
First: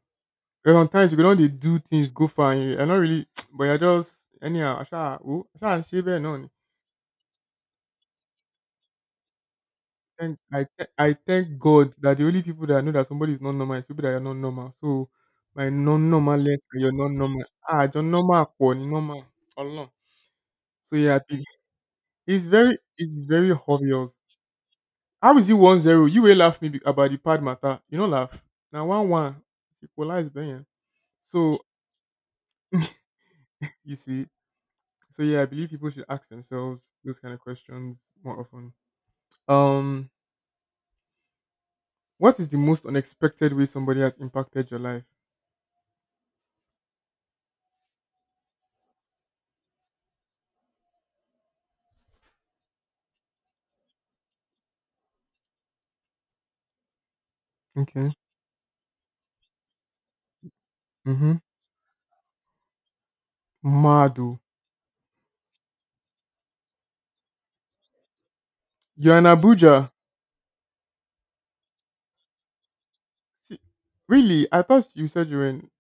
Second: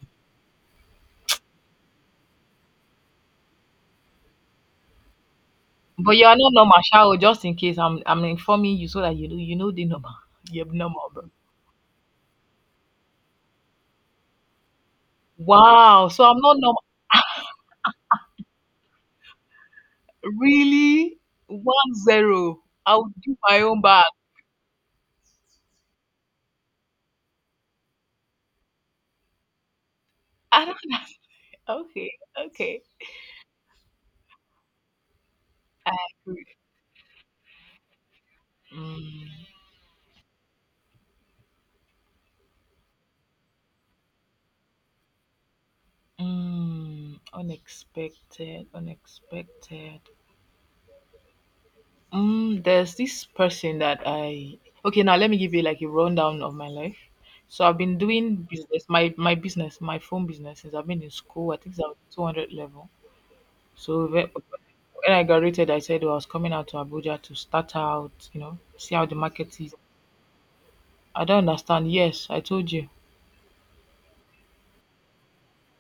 [SPEAKER 1] Because sometimes you can only do things go far and you're not really, but you're just, anyhow, Asha, oh, Asha, shave
[SPEAKER 2] But
[SPEAKER 1] it
[SPEAKER 2] you are
[SPEAKER 1] on.
[SPEAKER 2] not normal, Shao. Just in case, I'm informing you so that you know the number.
[SPEAKER 1] Thank, I,
[SPEAKER 2] You're
[SPEAKER 1] th-
[SPEAKER 2] normal,
[SPEAKER 1] I
[SPEAKER 2] bro.
[SPEAKER 1] thank God that the only people that know that somebody is not normal is people that are not normal. So, my non
[SPEAKER 2] Wow. So
[SPEAKER 1] normal
[SPEAKER 2] I'm not
[SPEAKER 1] normalness and
[SPEAKER 2] normal.
[SPEAKER 1] your non normal. Ah, your normal, poor, normal. Allah. So, yeah, I
[SPEAKER 2] Really?
[SPEAKER 1] think
[SPEAKER 2] One zero. I'll
[SPEAKER 1] it's
[SPEAKER 2] do
[SPEAKER 1] very
[SPEAKER 2] my own back.
[SPEAKER 1] obvious. How is it 1-0? You will laugh me be- About the pad matter, you don't laugh. Now, 1-1. It's equalized,
[SPEAKER 2] I
[SPEAKER 1] Ben.
[SPEAKER 2] don't know.
[SPEAKER 1] So,
[SPEAKER 2] Okay, okay.
[SPEAKER 1] you see. So yeah, I believe people should ask
[SPEAKER 2] Good.
[SPEAKER 1] themselves those kind of questions more often.
[SPEAKER 2] Mm,
[SPEAKER 1] Um, what is the most unexpected way somebody has impacted your life?
[SPEAKER 2] unexpected, unexpected. There's this person that I. Okay, now let me give you like a rundown of my life. So I've been
[SPEAKER 1] Okay.
[SPEAKER 2] doing business, my business, my phone business since I've been in
[SPEAKER 1] Mm-hmm.
[SPEAKER 2] school. I think it's at 200 level. So
[SPEAKER 1] Mado.
[SPEAKER 2] when I graduated, I said I was coming out to Abuja to start out, see how the
[SPEAKER 1] You're in
[SPEAKER 2] market is.
[SPEAKER 1] Abuja.
[SPEAKER 2] I don't understand. Yes, I told you.
[SPEAKER 1] See, really? I thought you said you were in.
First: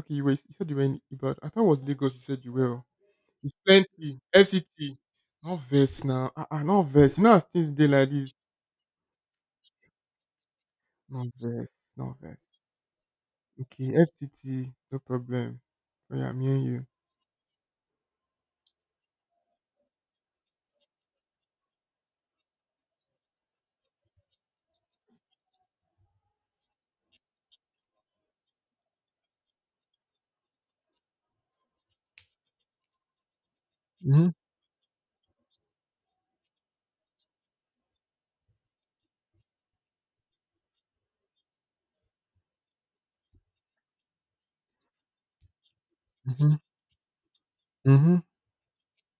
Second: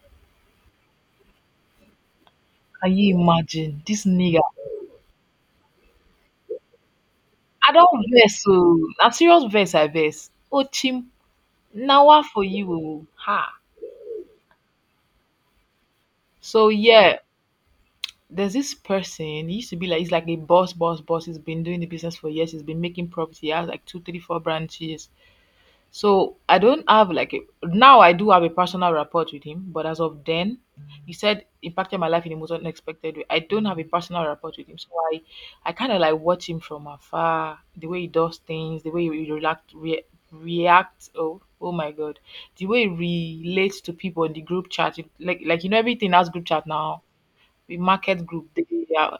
[SPEAKER 1] Okay, you were. You said you were in Ibadan. I thought it was Lagos. You said you were.
[SPEAKER 2] Can you
[SPEAKER 1] It's
[SPEAKER 2] imagine this
[SPEAKER 1] plenty.
[SPEAKER 2] nigga?
[SPEAKER 1] FCT. Not verse now. Ah, not verse. You know as things
[SPEAKER 2] I
[SPEAKER 1] day
[SPEAKER 2] don't
[SPEAKER 1] like this.
[SPEAKER 2] vex oh. Na serious vex I vex. Oh chim,
[SPEAKER 1] Not verse. Not
[SPEAKER 2] nawa for
[SPEAKER 1] verse.
[SPEAKER 2] you oh. Ha.
[SPEAKER 1] Okay. FCT. No problem. Oh yeah, I'm hearing
[SPEAKER 2] So
[SPEAKER 1] you.
[SPEAKER 2] yeah, there's this person. He used to be like he's like a boss, boss, boss. He's been doing the business for years. He's been making profits. He has like two, three, four branches. So I don't have like a, now I do have a personal rapport with him, but as of then, he said impacted my life in the most unexpected way. I don't have a personal
[SPEAKER 1] Mm-hmm.
[SPEAKER 2] rapport with him, so I kind of like watch him from afar, the way he does things, the way he react, react. Oh, oh my God, the way he relates to people in the group chat, like you know everything has group
[SPEAKER 1] Mm-hmm.
[SPEAKER 2] chat now, the
[SPEAKER 1] Mm-hmm.
[SPEAKER 2] market group, they,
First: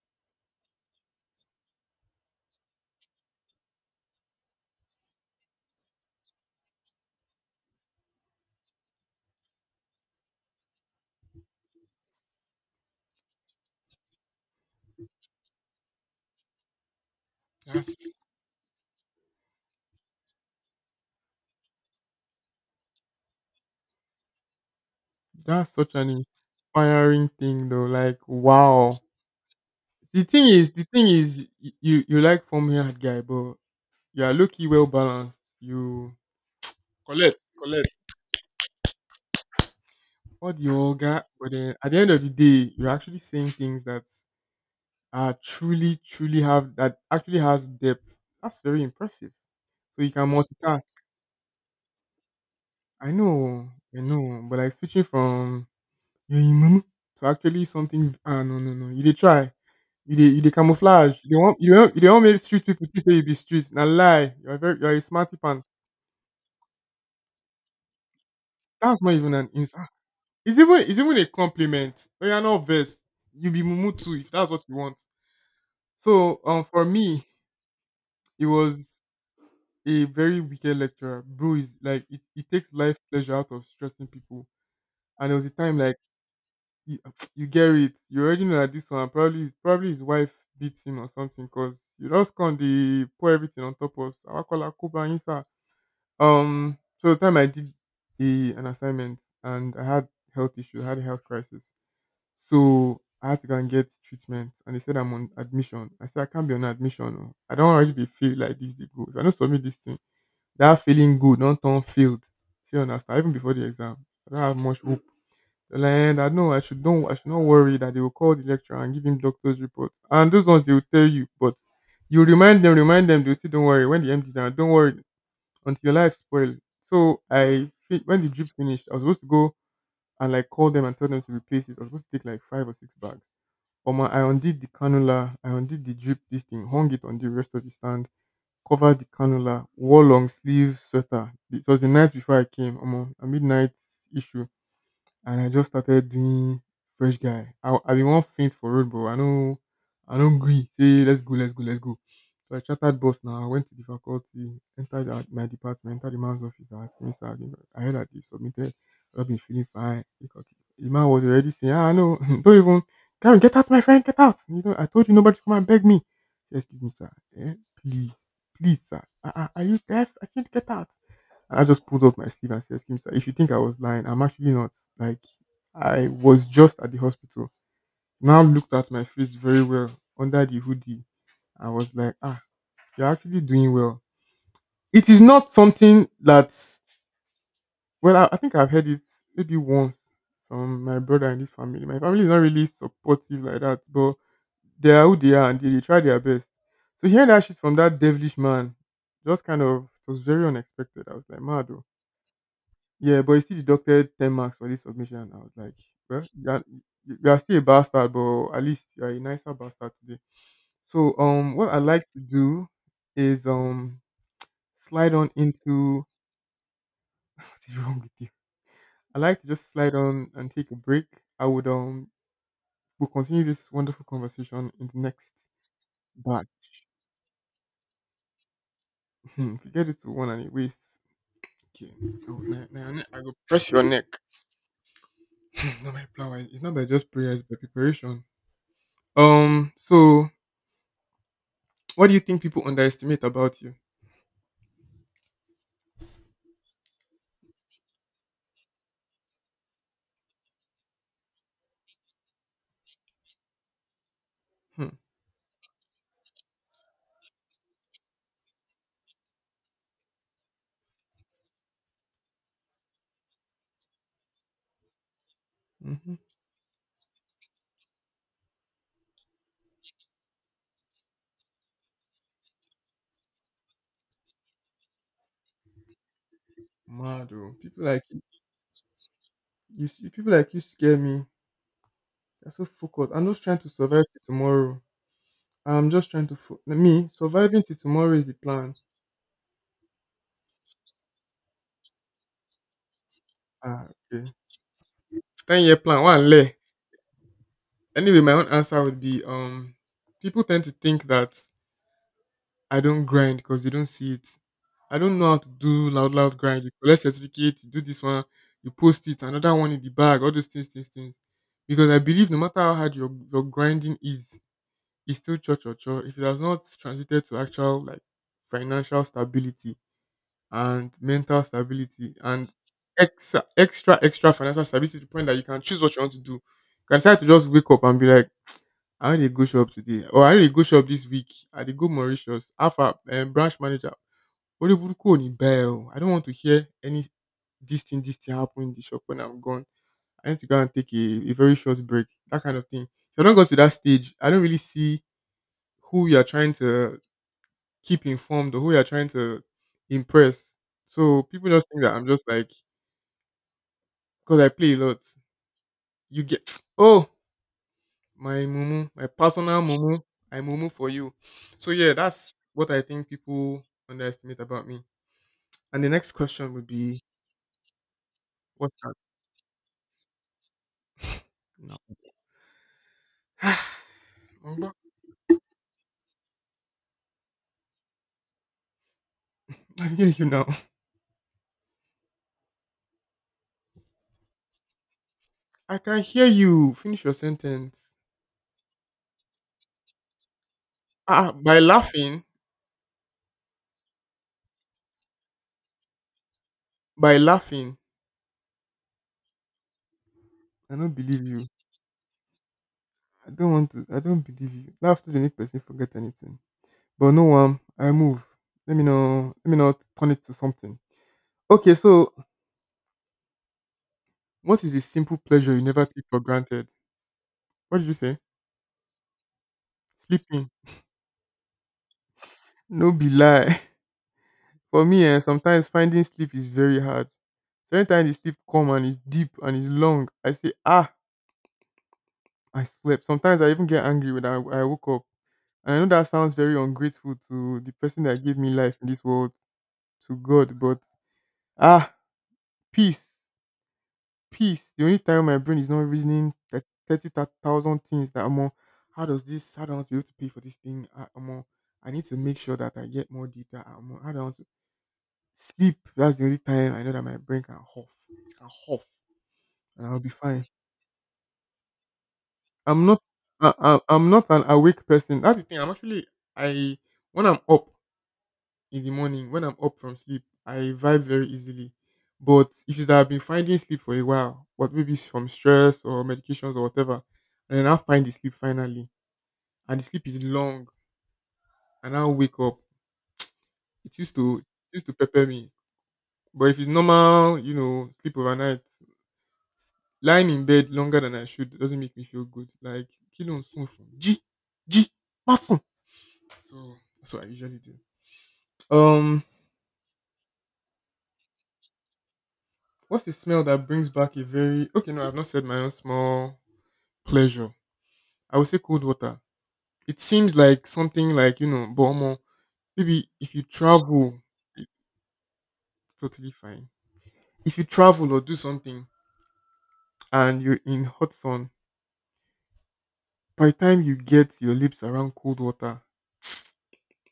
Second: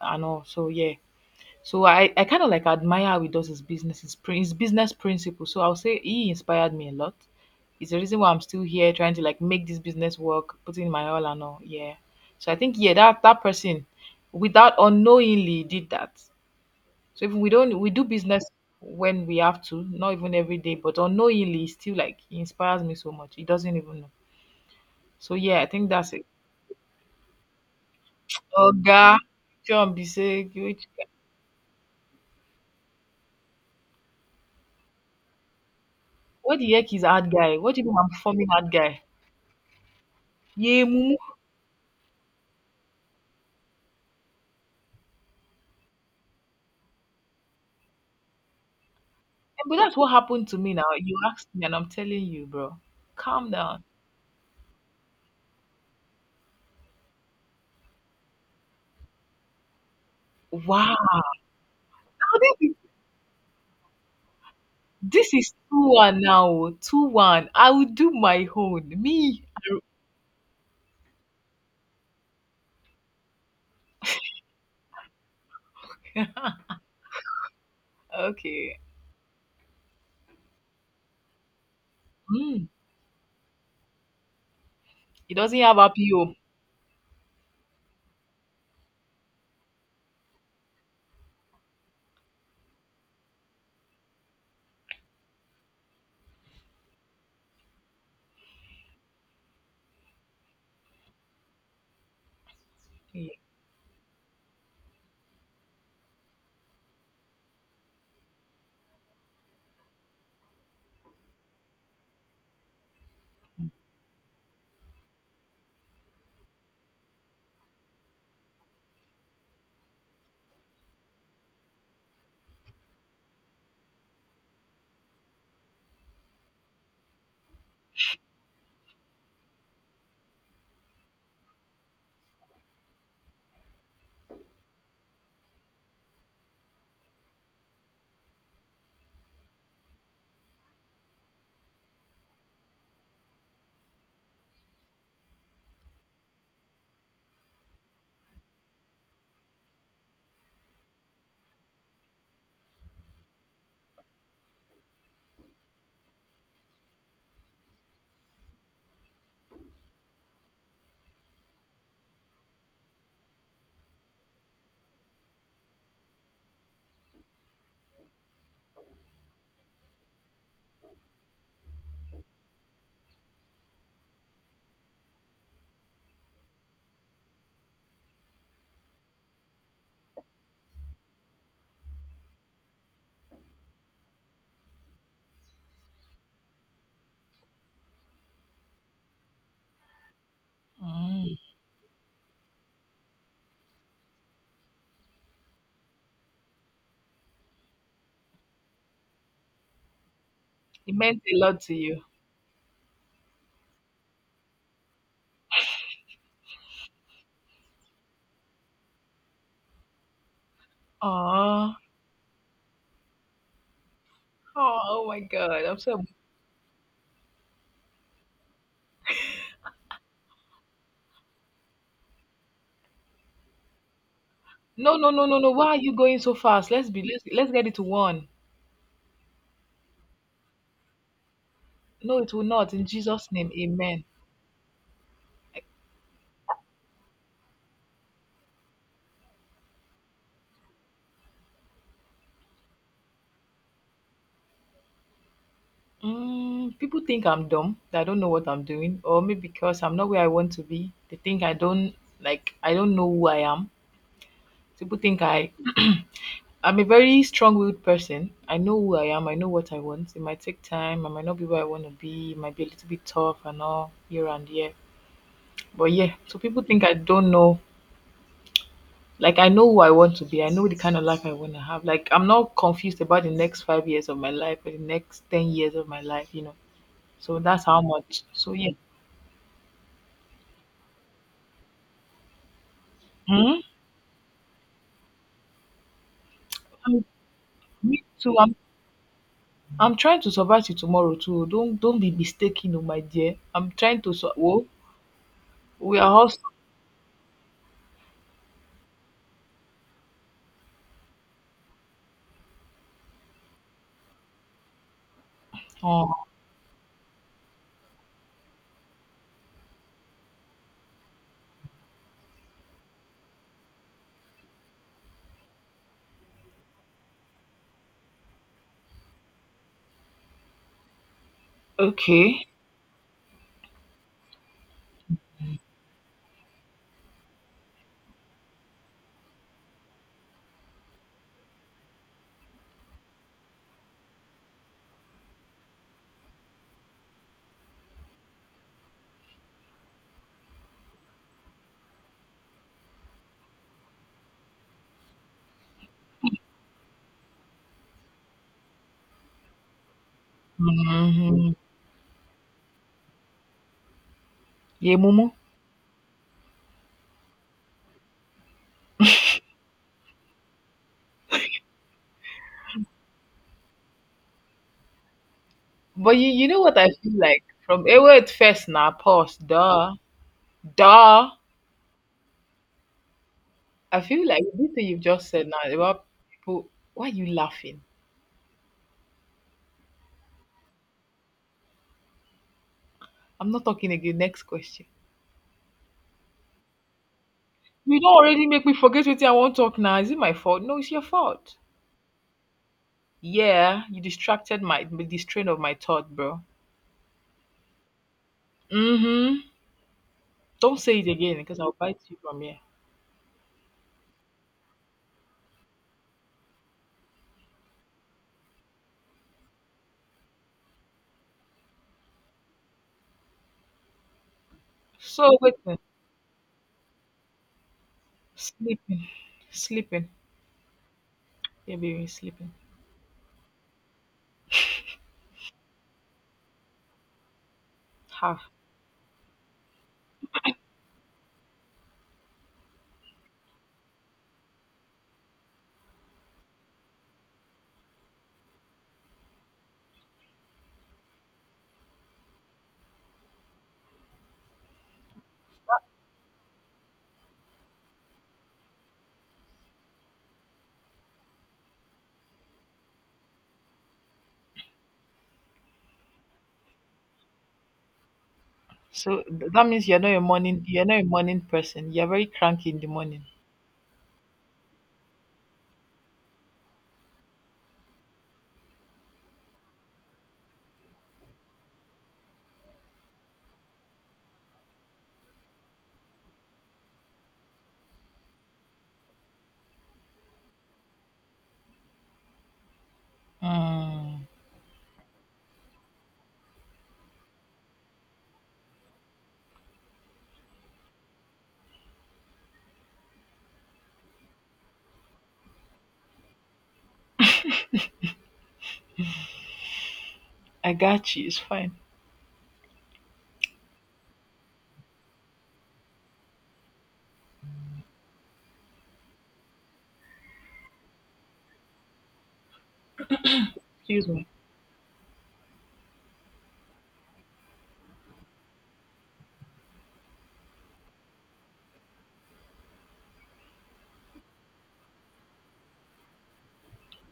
[SPEAKER 2] and all. So yeah, so I kind of like admire how he does his business, his business principle. So I'll say he inspired me a lot. It's the reason why I'm still here trying to like make this business work, putting in my all and all. Yeah. So I think yeah, that that person without unknowingly did that. So if we don't we do
[SPEAKER 1] Yes.
[SPEAKER 2] business when we have to, not even every day, but unknowingly it's still like he inspires me so much. He doesn't even know. So yeah, I
[SPEAKER 1] That's
[SPEAKER 2] think
[SPEAKER 1] such an
[SPEAKER 2] that's it.
[SPEAKER 1] inspiring thing though. Like wow.
[SPEAKER 2] Oga, John Bisek,
[SPEAKER 1] The thing is y- you like form haired guy, but you are lucky well balanced. You
[SPEAKER 2] what the heck is hard
[SPEAKER 1] collect,
[SPEAKER 2] guy? What do you
[SPEAKER 1] collect.
[SPEAKER 2] mean I'm forming hard guy?
[SPEAKER 1] What the
[SPEAKER 2] Yeah,
[SPEAKER 1] orga, but then at the end of the day, you're actually saying things that are truly, truly have, that actually has depth. That's very impressive.
[SPEAKER 2] but that's
[SPEAKER 1] So you
[SPEAKER 2] what
[SPEAKER 1] can
[SPEAKER 2] happened to me
[SPEAKER 1] multitask.
[SPEAKER 2] now. You asked me, and I'm telling you, bro.
[SPEAKER 1] I
[SPEAKER 2] Calm
[SPEAKER 1] know,
[SPEAKER 2] down.
[SPEAKER 1] I know, but like switching from, yeah, "You in mumu?" to actually something, ah, no, no, no. You dey try. You dey
[SPEAKER 2] Wow.
[SPEAKER 1] camouflage. You dey want make street
[SPEAKER 2] This is,
[SPEAKER 1] people think say you be street. Na lie. You are a
[SPEAKER 2] this
[SPEAKER 1] smarty
[SPEAKER 2] is
[SPEAKER 1] pan.
[SPEAKER 2] 2-1 now. Oh. 2-1. I will do my own.
[SPEAKER 1] That's not even
[SPEAKER 2] Me.
[SPEAKER 1] an insult. It's even a compliment. Oh, you are not vex. You be mumu too if that's what you want. So for me it
[SPEAKER 2] Okay.
[SPEAKER 1] was a very wicked lecturer. Bro is like it
[SPEAKER 2] Mm.
[SPEAKER 1] takes life pleasure out of stressing people. And
[SPEAKER 2] It
[SPEAKER 1] there was a
[SPEAKER 2] doesn't
[SPEAKER 1] time
[SPEAKER 2] have
[SPEAKER 1] like
[SPEAKER 2] RPO.
[SPEAKER 1] you, you get it. You already know that this one probably his wife beat him or something, because you just can't the pour everything on top of us. I call her Kuba Insa. So the time I did a, an assignment, and I had health issue, I had a health crisis, so I
[SPEAKER 2] Yeah.
[SPEAKER 1] had to go and get treatment. And they said I'm on admission. I said I can't be on admission. Oh. I don't already dey feel like this. They go. If I don't submit this thing, that feeling good, don't turn failed. See, understand? Even before the exam, I don't have much hope, and I know I should not worry that they will call the lecturer and give him doctor's report. And those ones they will tell you, but you remind them, they'll say, "Don't worry, when the empties are, don't worry," until your life spoiled. So when the drip finished, I was supposed to go and like call them and tell them to replace it. I was supposed to take like five or six bags. But my I undid the cannula, I undid the drip this thing, hung it on the rest of the stand, covered the cannula, wore long sleeve sweater. It was the night before I came, a midnight issue, and I just started doing fresh guy. I been wan faint for road, but I know, I no gree. Say let's go, let's go, let's go. So I chatted boss now. I went to the faculty, entered at my department, entered the man's office. I asked him, sir, I heard that they submitted. I've been feeling fine. The man was already saying, "Ah, no, don't even, Karen, get out, my friend, get out. You know, I told you nobody to come and beg me." He, excuse me, sir. Eh, please, please, sir. "Uh, are you deaf? I said, get out." And I just pulled up my sleeve and said, "Excuse me, sir, if you think I was lying, I'm actually not. Like, I was just at the hospital." Now looked at my face very well under the hoodie. I was like, ah, you're actually doing well. It is not something that's, well, I think I've heard it maybe once from my brother
[SPEAKER 2] Mm.
[SPEAKER 1] and his family. My family is not really supportive like that, but they are who they are, and they try their best. So hearing that shit from that devilish man just kind of, it was very
[SPEAKER 2] It
[SPEAKER 1] unexpected. I
[SPEAKER 2] meant
[SPEAKER 1] was
[SPEAKER 2] a
[SPEAKER 1] like,
[SPEAKER 2] lot
[SPEAKER 1] mad.
[SPEAKER 2] to
[SPEAKER 1] Oh.
[SPEAKER 2] you.
[SPEAKER 1] Yeah, but he still deducted 10 marks for this submission. I was like, well, you are, you are still a bastard, but at least you are a nicer bastard today. So, what
[SPEAKER 2] Aww.
[SPEAKER 1] I like to do is
[SPEAKER 2] Oh, oh
[SPEAKER 1] slide
[SPEAKER 2] my
[SPEAKER 1] on
[SPEAKER 2] God. I'm so.
[SPEAKER 1] into what is wrong with you? I like to just slide on and take a break. I would we'll continue this wonderful conversation in
[SPEAKER 2] No,
[SPEAKER 1] the
[SPEAKER 2] no, no,
[SPEAKER 1] next
[SPEAKER 2] no, no. Why are you going so
[SPEAKER 1] but
[SPEAKER 2] fast? Let's be. Let's get it to one.
[SPEAKER 1] if you get it to one and it wastes, okay.
[SPEAKER 2] No,
[SPEAKER 1] I
[SPEAKER 2] it will
[SPEAKER 1] will,
[SPEAKER 2] not. In
[SPEAKER 1] now I
[SPEAKER 2] Jesus'
[SPEAKER 1] will
[SPEAKER 2] name,
[SPEAKER 1] press your
[SPEAKER 2] Amen.
[SPEAKER 1] neck. Not by flower. It's not by just prayer, it's by preparation. So what do you think people underestimate about you?
[SPEAKER 2] Mm, people think I'm dumb, that I don't know what I'm doing, or maybe because I'm not where I want to be. They think I don't like I don't know who I am.
[SPEAKER 1] Hmm.
[SPEAKER 2] People think I I'm a very strong-willed person. I know who I am. I know what I want. It might take time. I might not be where I want to be. It might be a little bit tough and all here and there. But
[SPEAKER 1] hmm
[SPEAKER 2] yeah, so people think I don't know. Like I know who I want to be. I know the kind of life I want to have. Like I'm not confused about the next 5 years of my life or the next 10 years of my life.
[SPEAKER 1] Mad,
[SPEAKER 2] So
[SPEAKER 1] oh.
[SPEAKER 2] that's how
[SPEAKER 1] People like you,
[SPEAKER 2] much. So yeah.
[SPEAKER 1] people like you scare me. They are so focused. I'm just trying
[SPEAKER 2] Hmm.
[SPEAKER 1] to survive till tomorrow. I'm just trying to
[SPEAKER 2] And
[SPEAKER 1] me surviving till
[SPEAKER 2] me
[SPEAKER 1] tomorrow is the
[SPEAKER 2] too, I'm
[SPEAKER 1] plan.
[SPEAKER 2] I'm trying to survive till tomorrow too. Don't be mistaken oh my dear. I'm
[SPEAKER 1] Ah,
[SPEAKER 2] trying to sur
[SPEAKER 1] okay.
[SPEAKER 2] oh,
[SPEAKER 1] 10 year
[SPEAKER 2] we
[SPEAKER 1] plan.
[SPEAKER 2] are
[SPEAKER 1] One
[SPEAKER 2] all
[SPEAKER 1] lay. Anyway, my own answer would be people tend to think that I don't grind because they don't see it. I don't know how to do loud,
[SPEAKER 2] oh,
[SPEAKER 1] loud grind. You collect certificate, you do this one, you post it, another one in the bag, all those things, things, things. Because I believe no matter how hard your grinding is, it's still cho cho cho. If it has not translated to actual, like, financial stability and mental stability
[SPEAKER 2] okay.
[SPEAKER 1] and extra extra extra financial stability to the point that you can choose what you want to do. You can decide to just wake up and be like, I how dey go shop today? Or I how dey go shop this week? I did go Mauritius. How branch manager, orí burúkú ò ní bá ẹ o. Ni bell? I don't want to hear any this thing happen in the shop when I'm gone. I need to go and take a very short break. That kind of thing. If I don't go to that stage, I don't really see who you are trying to keep informed or who you are trying to impress. So people
[SPEAKER 2] Mhm.
[SPEAKER 1] just think that I'm just like because I play a lot.
[SPEAKER 2] mumu.
[SPEAKER 1] You get oh my mumu, my personal mumu, I mumu for you. So yeah, that's what I think people underestimate about me. And the next
[SPEAKER 2] But you
[SPEAKER 1] question
[SPEAKER 2] know
[SPEAKER 1] would
[SPEAKER 2] what I
[SPEAKER 1] be,
[SPEAKER 2] feel like from wait first
[SPEAKER 1] what's
[SPEAKER 2] now,
[SPEAKER 1] that
[SPEAKER 2] pause. Duh. Duh.
[SPEAKER 1] now?
[SPEAKER 2] I feel like this
[SPEAKER 1] Mongba?
[SPEAKER 2] thing you've just said now about people. Why are you laughing?
[SPEAKER 1] I hear you now.
[SPEAKER 2] I'm not talking again. Next question.
[SPEAKER 1] I can hear you. Finish your sentence.
[SPEAKER 2] You don't already make me forget what I want to talk now. Is it my fault? No, it's your
[SPEAKER 1] Ah, ah,
[SPEAKER 2] fault.
[SPEAKER 1] by laughing,
[SPEAKER 2] Yeah, you distracted my the train of my thought, bro.
[SPEAKER 1] by laughing.
[SPEAKER 2] Mhm.
[SPEAKER 1] I
[SPEAKER 2] Don't
[SPEAKER 1] don't
[SPEAKER 2] say it
[SPEAKER 1] believe
[SPEAKER 2] again
[SPEAKER 1] you.
[SPEAKER 2] because I'll bite you from here.
[SPEAKER 1] I don't want to. I don't believe you. Laughter dey make person forget anything. But no one. I move. Let me know. Let me not turn it to something. Okay, so what is a simple
[SPEAKER 2] So
[SPEAKER 1] pleasure
[SPEAKER 2] wait,
[SPEAKER 1] you
[SPEAKER 2] a minute.
[SPEAKER 1] never take for granted? What did you say?
[SPEAKER 2] Sleeping, sleeping,
[SPEAKER 1] Sleeping.
[SPEAKER 2] yeah, baby, sleeping.
[SPEAKER 1] No be lie. For me, eh, sometimes finding sleep is very hard. So anytime the sleep
[SPEAKER 2] Half.
[SPEAKER 1] come and it's deep and it's long, I say, ah, I slept. Sometimes I even get angry when I woke up. And I know that sounds very ungrateful to the person that gave me life in this world, to God, but ah, peace, peace. The only time my brain is not reasoning that 30,000 things that I'm on, how does this, how do I want to be able to pay for this thing? Ah, I'm on, I need to make sure that I get more data. I'm on, how do I want to sleep, that's the only time I know that my brain can huff. It can huff
[SPEAKER 2] So that
[SPEAKER 1] and
[SPEAKER 2] means
[SPEAKER 1] I'll
[SPEAKER 2] you're
[SPEAKER 1] be
[SPEAKER 2] not a
[SPEAKER 1] fine.
[SPEAKER 2] morning, you're not a morning person. You're very cranky in
[SPEAKER 1] I'm
[SPEAKER 2] the
[SPEAKER 1] not
[SPEAKER 2] morning.
[SPEAKER 1] I'm not an awake person. That's the thing. I'm actually I when I'm up in the morning, when I'm up from sleep, I vibe very easily. But issues that I've been finding sleep for a while, but maybe it's from stress or medications or whatever, and then I find the sleep finally, and the sleep is long, and I wake up. It used
[SPEAKER 2] Mm,
[SPEAKER 1] to it used to pepper me, but if it's normal, you know, sleep overnight, S- lying in bed longer than I should doesn't make me feel good. Like kí ló ń sùn G Jí jí. So that's what I usually do. Um,
[SPEAKER 2] I got you. It's fine.
[SPEAKER 1] what's the smell that brings back a very okay? No, I've not said my own small pleasure. I would say cold water. It seems like something like you know, but omo, maybe if you
[SPEAKER 2] Excuse
[SPEAKER 1] travel,
[SPEAKER 2] me.
[SPEAKER 1] it's totally fine. If you travel or do something and you're in hot sun, by the time you get your lips around cold water.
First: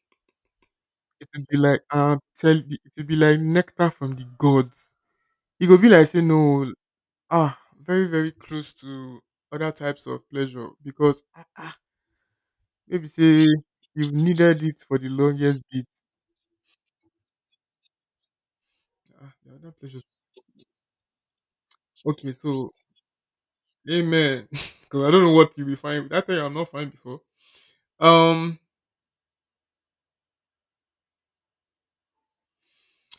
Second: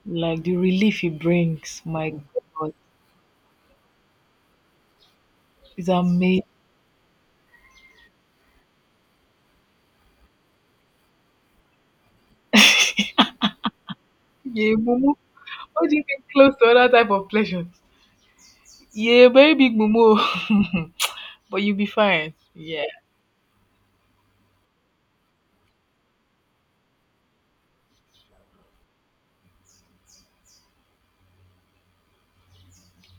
[SPEAKER 2] Like the relief it
[SPEAKER 1] It will be like
[SPEAKER 2] brings, my
[SPEAKER 1] tell
[SPEAKER 2] God,
[SPEAKER 1] the, it will be like nectar from the gods. It will be
[SPEAKER 2] is
[SPEAKER 1] like say
[SPEAKER 2] amazing.
[SPEAKER 1] no, ah, very very close to other types of pleasure because ah, ah, maybe say you've needed
[SPEAKER 2] Yeah,
[SPEAKER 1] it for the
[SPEAKER 2] mumu.
[SPEAKER 1] longest bit.
[SPEAKER 2] How do you get close to other type of pleasures? Yeah,
[SPEAKER 1] Ah, the
[SPEAKER 2] very
[SPEAKER 1] other
[SPEAKER 2] big
[SPEAKER 1] pleasures.
[SPEAKER 2] mumu. But you'll be
[SPEAKER 1] Okay,
[SPEAKER 2] fine.
[SPEAKER 1] so
[SPEAKER 2] Yeah.
[SPEAKER 1] amen. Because I don't know what you'll be fine with. That thing I'm not fine before. Um,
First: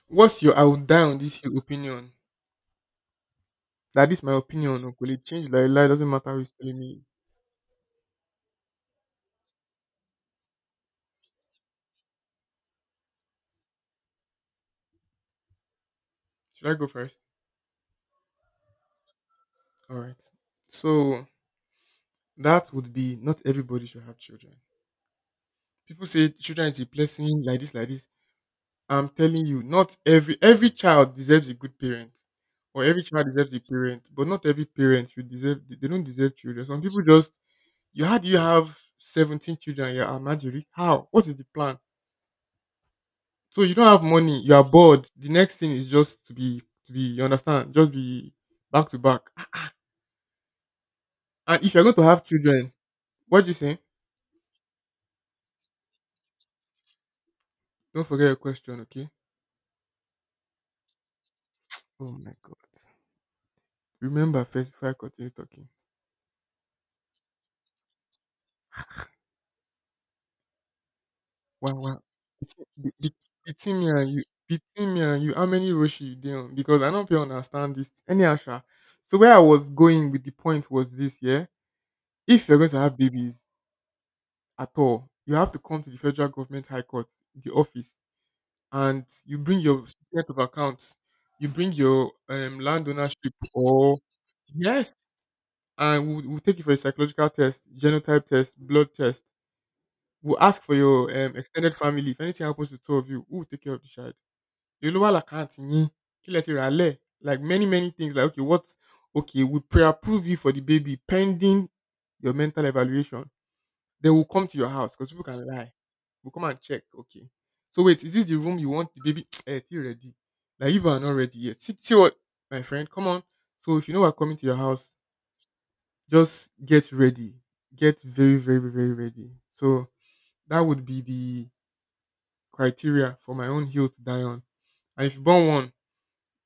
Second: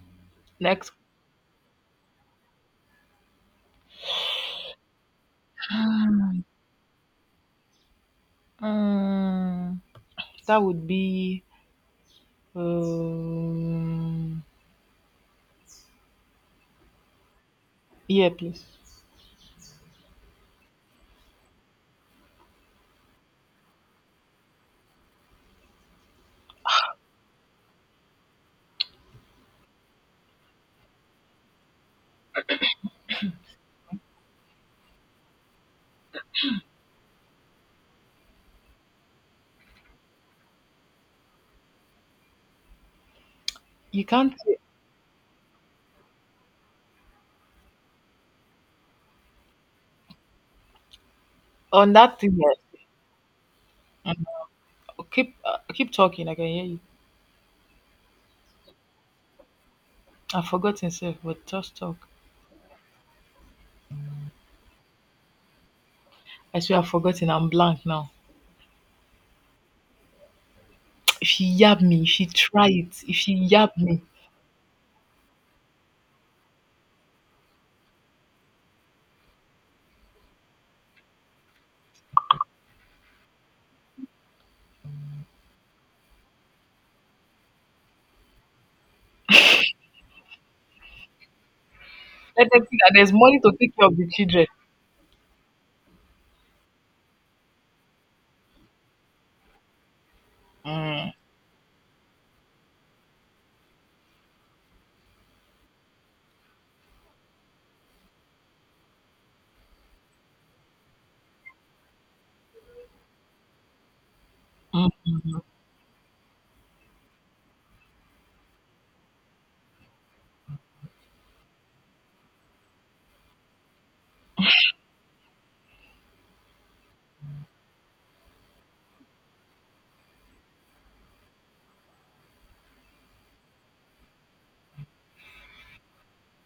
[SPEAKER 1] what's your I will
[SPEAKER 2] Next.
[SPEAKER 1] die on this hill opinion? That is my opinion. Uncle. It change like lie. Doesn't matter who's telling me.
[SPEAKER 2] Mm. That would be um
[SPEAKER 1] Should I go first?
[SPEAKER 2] yeah, please.
[SPEAKER 1] All right. So that would be not everybody should have children. People say children is a blessing, like this, like this. I'm telling you, not every every child deserves a good parent, or every child deserves a parent, but not every parent should deserve. They don't deserve children. Some people just you how do you have 17 children? You're a married. How? What is the plan? So you don't have
[SPEAKER 2] You can't
[SPEAKER 1] money. You are bored. The next thing is just to be. You understand? Just be back to back. And if you're
[SPEAKER 2] on
[SPEAKER 1] going to
[SPEAKER 2] that
[SPEAKER 1] have
[SPEAKER 2] thing.
[SPEAKER 1] children,
[SPEAKER 2] Yes.
[SPEAKER 1] what do you say?
[SPEAKER 2] Um, keep talking. I can hear you.
[SPEAKER 1] Don't forget your question, okay?
[SPEAKER 2] I've forgotten, self, but just talk.
[SPEAKER 1] Oh my god. Remember first before I continue talking.
[SPEAKER 2] I swear I've forgotten. I'm blank now. If she
[SPEAKER 1] Wow,
[SPEAKER 2] yab
[SPEAKER 1] wow.
[SPEAKER 2] me, if she
[SPEAKER 1] Between
[SPEAKER 2] try it, if she yab
[SPEAKER 1] between me
[SPEAKER 2] me,
[SPEAKER 1] and you, between me and you, how many Roshi you dey on? Because I don't feel understand this. Any Asha. So where I was going with the point was this, yeah. If you're going to have babies at all, you have to come to the federal government high court, the office, and you bring your statement of accounts, you bring your
[SPEAKER 2] let them see
[SPEAKER 1] land
[SPEAKER 2] that there's
[SPEAKER 1] ownership
[SPEAKER 2] money to take care of
[SPEAKER 1] or
[SPEAKER 2] the children.
[SPEAKER 1] yes, and we'll take you for a psychological test, genotype test, blood test. We'll ask for your
[SPEAKER 2] Mm.
[SPEAKER 1] extended family. If anything happens to two of you, who will take care of the child? Yoruba la can't yin. Kí lẹ ti rà lẹ̀? Like many, many things. Like, okay, what? Okay, we pre-approve you for the baby pending your mental evaluation. They will come to your house because
[SPEAKER 2] Mm.
[SPEAKER 1] people can lie. We'll come and check. Okay. So wait, is this the room you want the baby? Eh, you ready. Like you are not ready yet. See, see what, my friend, come on. So if you know we're coming to your house, just get ready. Get very, very, very ready. So that would be the criteria for my own hill to die on. And if you born one,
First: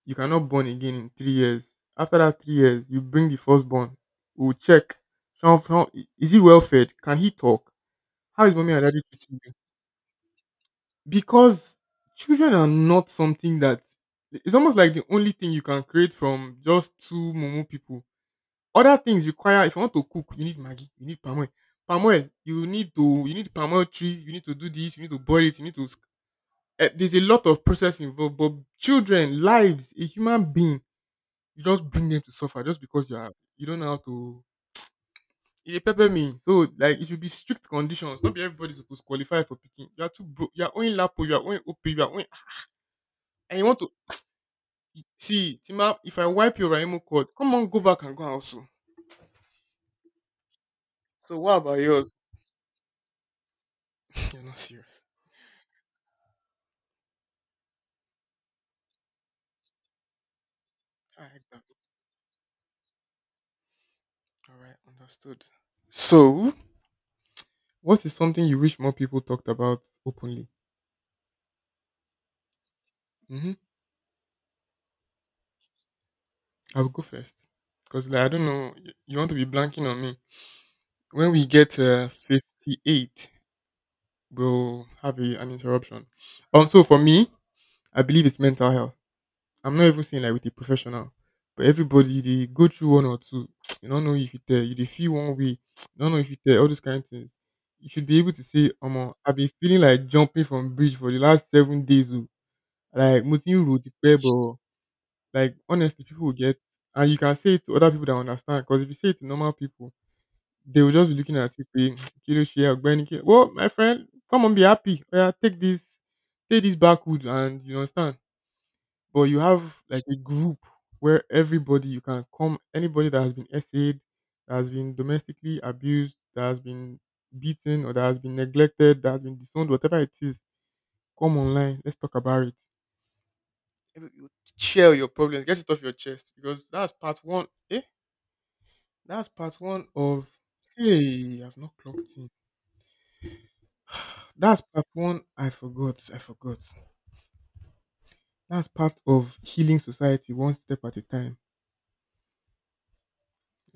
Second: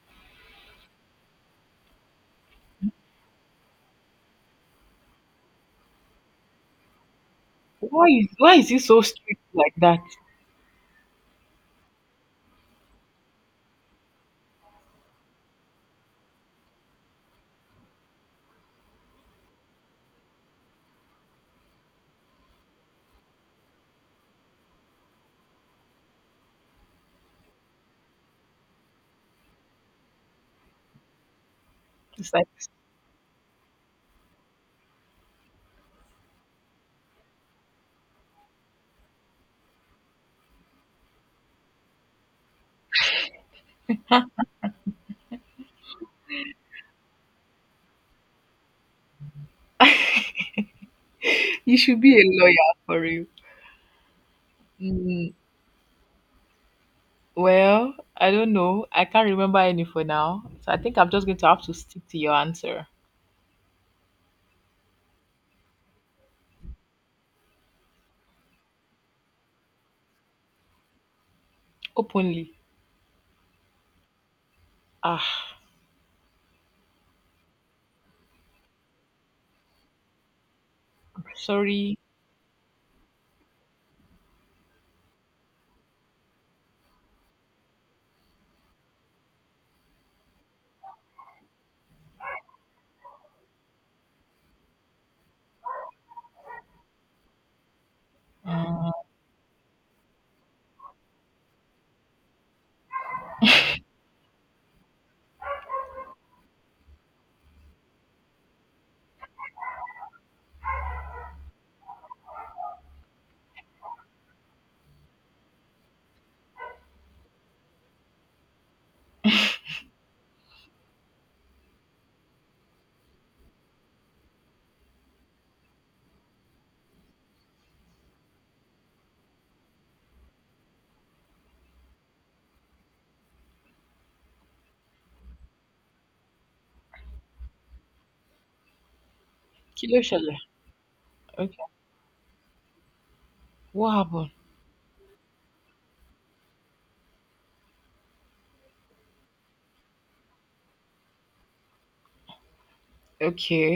[SPEAKER 1] you cannot born again in 3 years. After that 3 years, you bring the firstborn. We'll check. Some, is he well fed? Can he talk?
[SPEAKER 2] Why is
[SPEAKER 1] How is
[SPEAKER 2] why is
[SPEAKER 1] mommy
[SPEAKER 2] he
[SPEAKER 1] and daddy
[SPEAKER 2] so
[SPEAKER 1] treating
[SPEAKER 2] strict
[SPEAKER 1] you?
[SPEAKER 2] like that?
[SPEAKER 1] Because children are not something that it's almost like the only thing you can create from just two mumu people. Other things require if you want to cook, you need Maggie, you need palm oil. Palm oil, you need to you need palm oil tree, you need to do this, you need to boil it, you need to eh, there's a lot of process involved, but children, lives, a human being, you just bring them to
[SPEAKER 2] It's like
[SPEAKER 1] suffer just because you are you don't know how to. It pepper me, so like it should be strict conditions. Not be everybody supposed to qualify for picking. You are too broke. You are owing Lapo. You are owing OP. You are owing, and you want to see Tima. If I wipe your Raimo court, come on, go back and go also. So what
[SPEAKER 2] you
[SPEAKER 1] about
[SPEAKER 2] should
[SPEAKER 1] yours?
[SPEAKER 2] be a lawyer for real.
[SPEAKER 1] You're not serious.
[SPEAKER 2] Mm. Well, I don't know. I can't remember any for now. So I think I'm
[SPEAKER 1] I
[SPEAKER 2] just going
[SPEAKER 1] like
[SPEAKER 2] to
[SPEAKER 1] that.
[SPEAKER 2] have to stick to your answer
[SPEAKER 1] All right, understood. So, what is something you wish more people talked about openly?
[SPEAKER 2] openly.
[SPEAKER 1] Mhm.
[SPEAKER 2] Ah,
[SPEAKER 1] I will go first because, like, I don't know. You want to be blanking on me. When we get
[SPEAKER 2] sorry.
[SPEAKER 1] 58, we'll have an interruption. So for me, I believe it's mental health. I'm not even saying like with a professional, but everybody they go through one or two. You don't know if you tell, you they feel one way. You don't know if you tell all those kind of things. You should be able to say, "Omo, I've been feeling like jumping from bridge for the last 7 days. Oh. Like, mo ti ń rò ó tipẹ́, but like honestly, people will get, and you can say it to other people that understand. Because if you say it to normal people, they will just be looking at you, being Kiloshi, Ogbeni, Kil-" Well, my friend, come on, be happy. Yeah, take this backwood, and you understand. But you have like a group where everybody you can come, anybody that has been essayed, that has been domestically abused, that has been beaten, or that has been neglected, that has been disowned, whatever it is, come online. Let's talk about it. You Share your problems, get it off your chest because that's part one. Eh, that's part one
[SPEAKER 2] Kilo
[SPEAKER 1] of.
[SPEAKER 2] Shele.
[SPEAKER 1] Hey, I've
[SPEAKER 2] Okay.
[SPEAKER 1] not clocked in.
[SPEAKER 2] What happened?
[SPEAKER 1] That's part one. I forgot. I forgot. That's part of healing society, one step at a time.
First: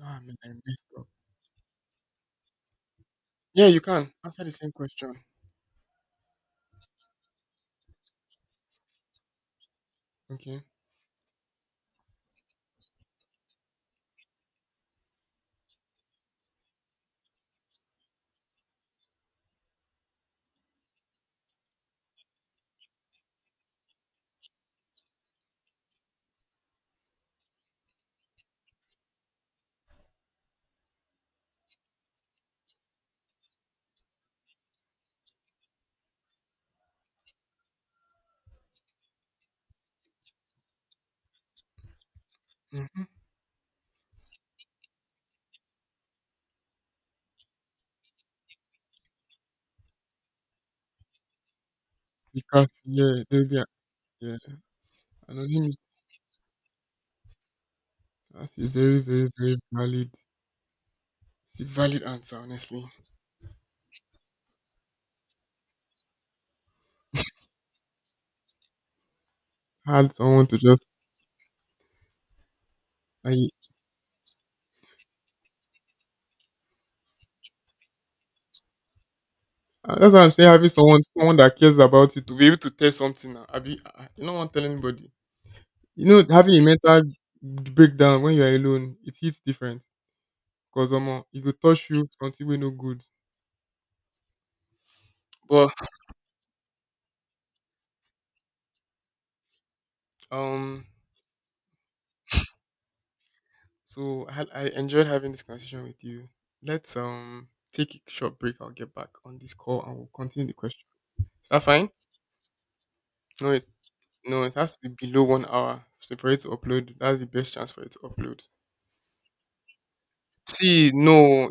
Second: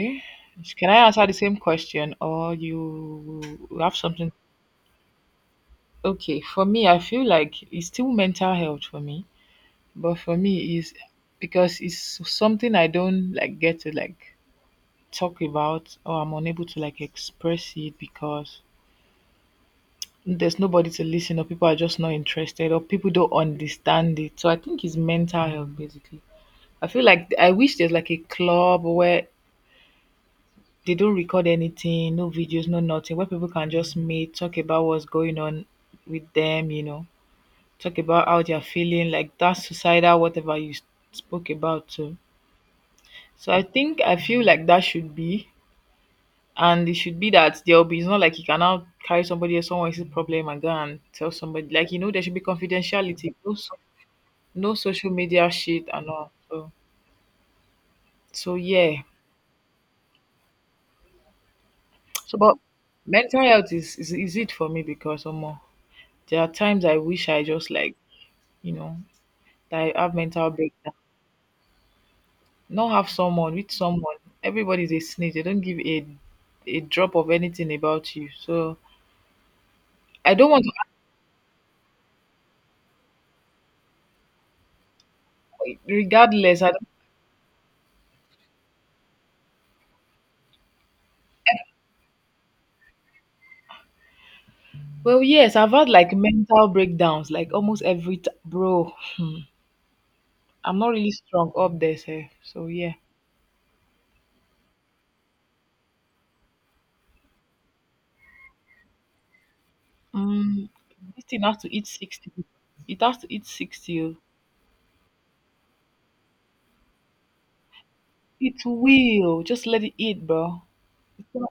[SPEAKER 1] Ah, man, I
[SPEAKER 2] So can
[SPEAKER 1] messed up.
[SPEAKER 2] I answer the same question or you
[SPEAKER 1] Yeah, you
[SPEAKER 2] have
[SPEAKER 1] can
[SPEAKER 2] something?
[SPEAKER 1] answer the same question.
[SPEAKER 2] Okay. For me, I feel like it's still mental health for me. But for
[SPEAKER 1] Okay.
[SPEAKER 2] me, is because it's something I don't like get to like talk about or I'm unable to like express it because there's nobody to listen, or people are just not interested, or people don't understand it. So I think it's mental health basically. I feel like I wish there's like a club where they don't record anything, no videos, no nothing, where people can just meet, talk about what's going on with them, talk about how they're feeling, like that suicidal whatever you spoke about too.
[SPEAKER 1] Mm-hmm.
[SPEAKER 2] So I think I feel like that should be, and it should be that there'll be. It's not like you cannot carry somebody or someone else's problem and go and tell somebody. Like, there should be
[SPEAKER 1] Because yeah,
[SPEAKER 2] confidentiality.
[SPEAKER 1] there'll be a, yeah,
[SPEAKER 2] No social media
[SPEAKER 1] anonymity.
[SPEAKER 2] shit and all. So,
[SPEAKER 1] That's a very,
[SPEAKER 2] yeah.
[SPEAKER 1] very, very valid. It's a valid answer,
[SPEAKER 2] So, but
[SPEAKER 1] honestly.
[SPEAKER 2] mental health is it for me because there are times I wish I just like you know that I
[SPEAKER 1] Had
[SPEAKER 2] have
[SPEAKER 1] someone
[SPEAKER 2] mental
[SPEAKER 1] to just
[SPEAKER 2] breakdown. Not have
[SPEAKER 1] I
[SPEAKER 2] someone with someone. Everybody's a snitch. They don't give a drop of anything about you. So
[SPEAKER 1] ah, that's why I'm
[SPEAKER 2] I
[SPEAKER 1] saying
[SPEAKER 2] don't want
[SPEAKER 1] having
[SPEAKER 2] to.
[SPEAKER 1] someone that cares about you to be able to tell something. Now, Abi, ah, ah, you don't want to tell anybody. You know, having a
[SPEAKER 2] Regardless, I don't,
[SPEAKER 1] mental breakdown when you're alone, it hits different. Cause it could touch you until we no good.
[SPEAKER 2] well yes, I've
[SPEAKER 1] But
[SPEAKER 2] had like mental breakdowns like almost every bro. I'm
[SPEAKER 1] um,
[SPEAKER 2] not really strong up there, sef. So yeah.
[SPEAKER 1] I, I enjoyed having this conversation with you. Let's take a short break. I'll get back on this call and we'll continue the
[SPEAKER 2] Mm,
[SPEAKER 1] questions.
[SPEAKER 2] this thing
[SPEAKER 1] Is
[SPEAKER 2] has
[SPEAKER 1] that
[SPEAKER 2] to eat
[SPEAKER 1] fine?
[SPEAKER 2] 60. It has to eat
[SPEAKER 1] No, it
[SPEAKER 2] 60. Oh.
[SPEAKER 1] has to be below 1 hour. So for it to upload, that's the best chance for it to upload.
[SPEAKER 2] It will. Just let it eat, bro.
[SPEAKER 1] See, no,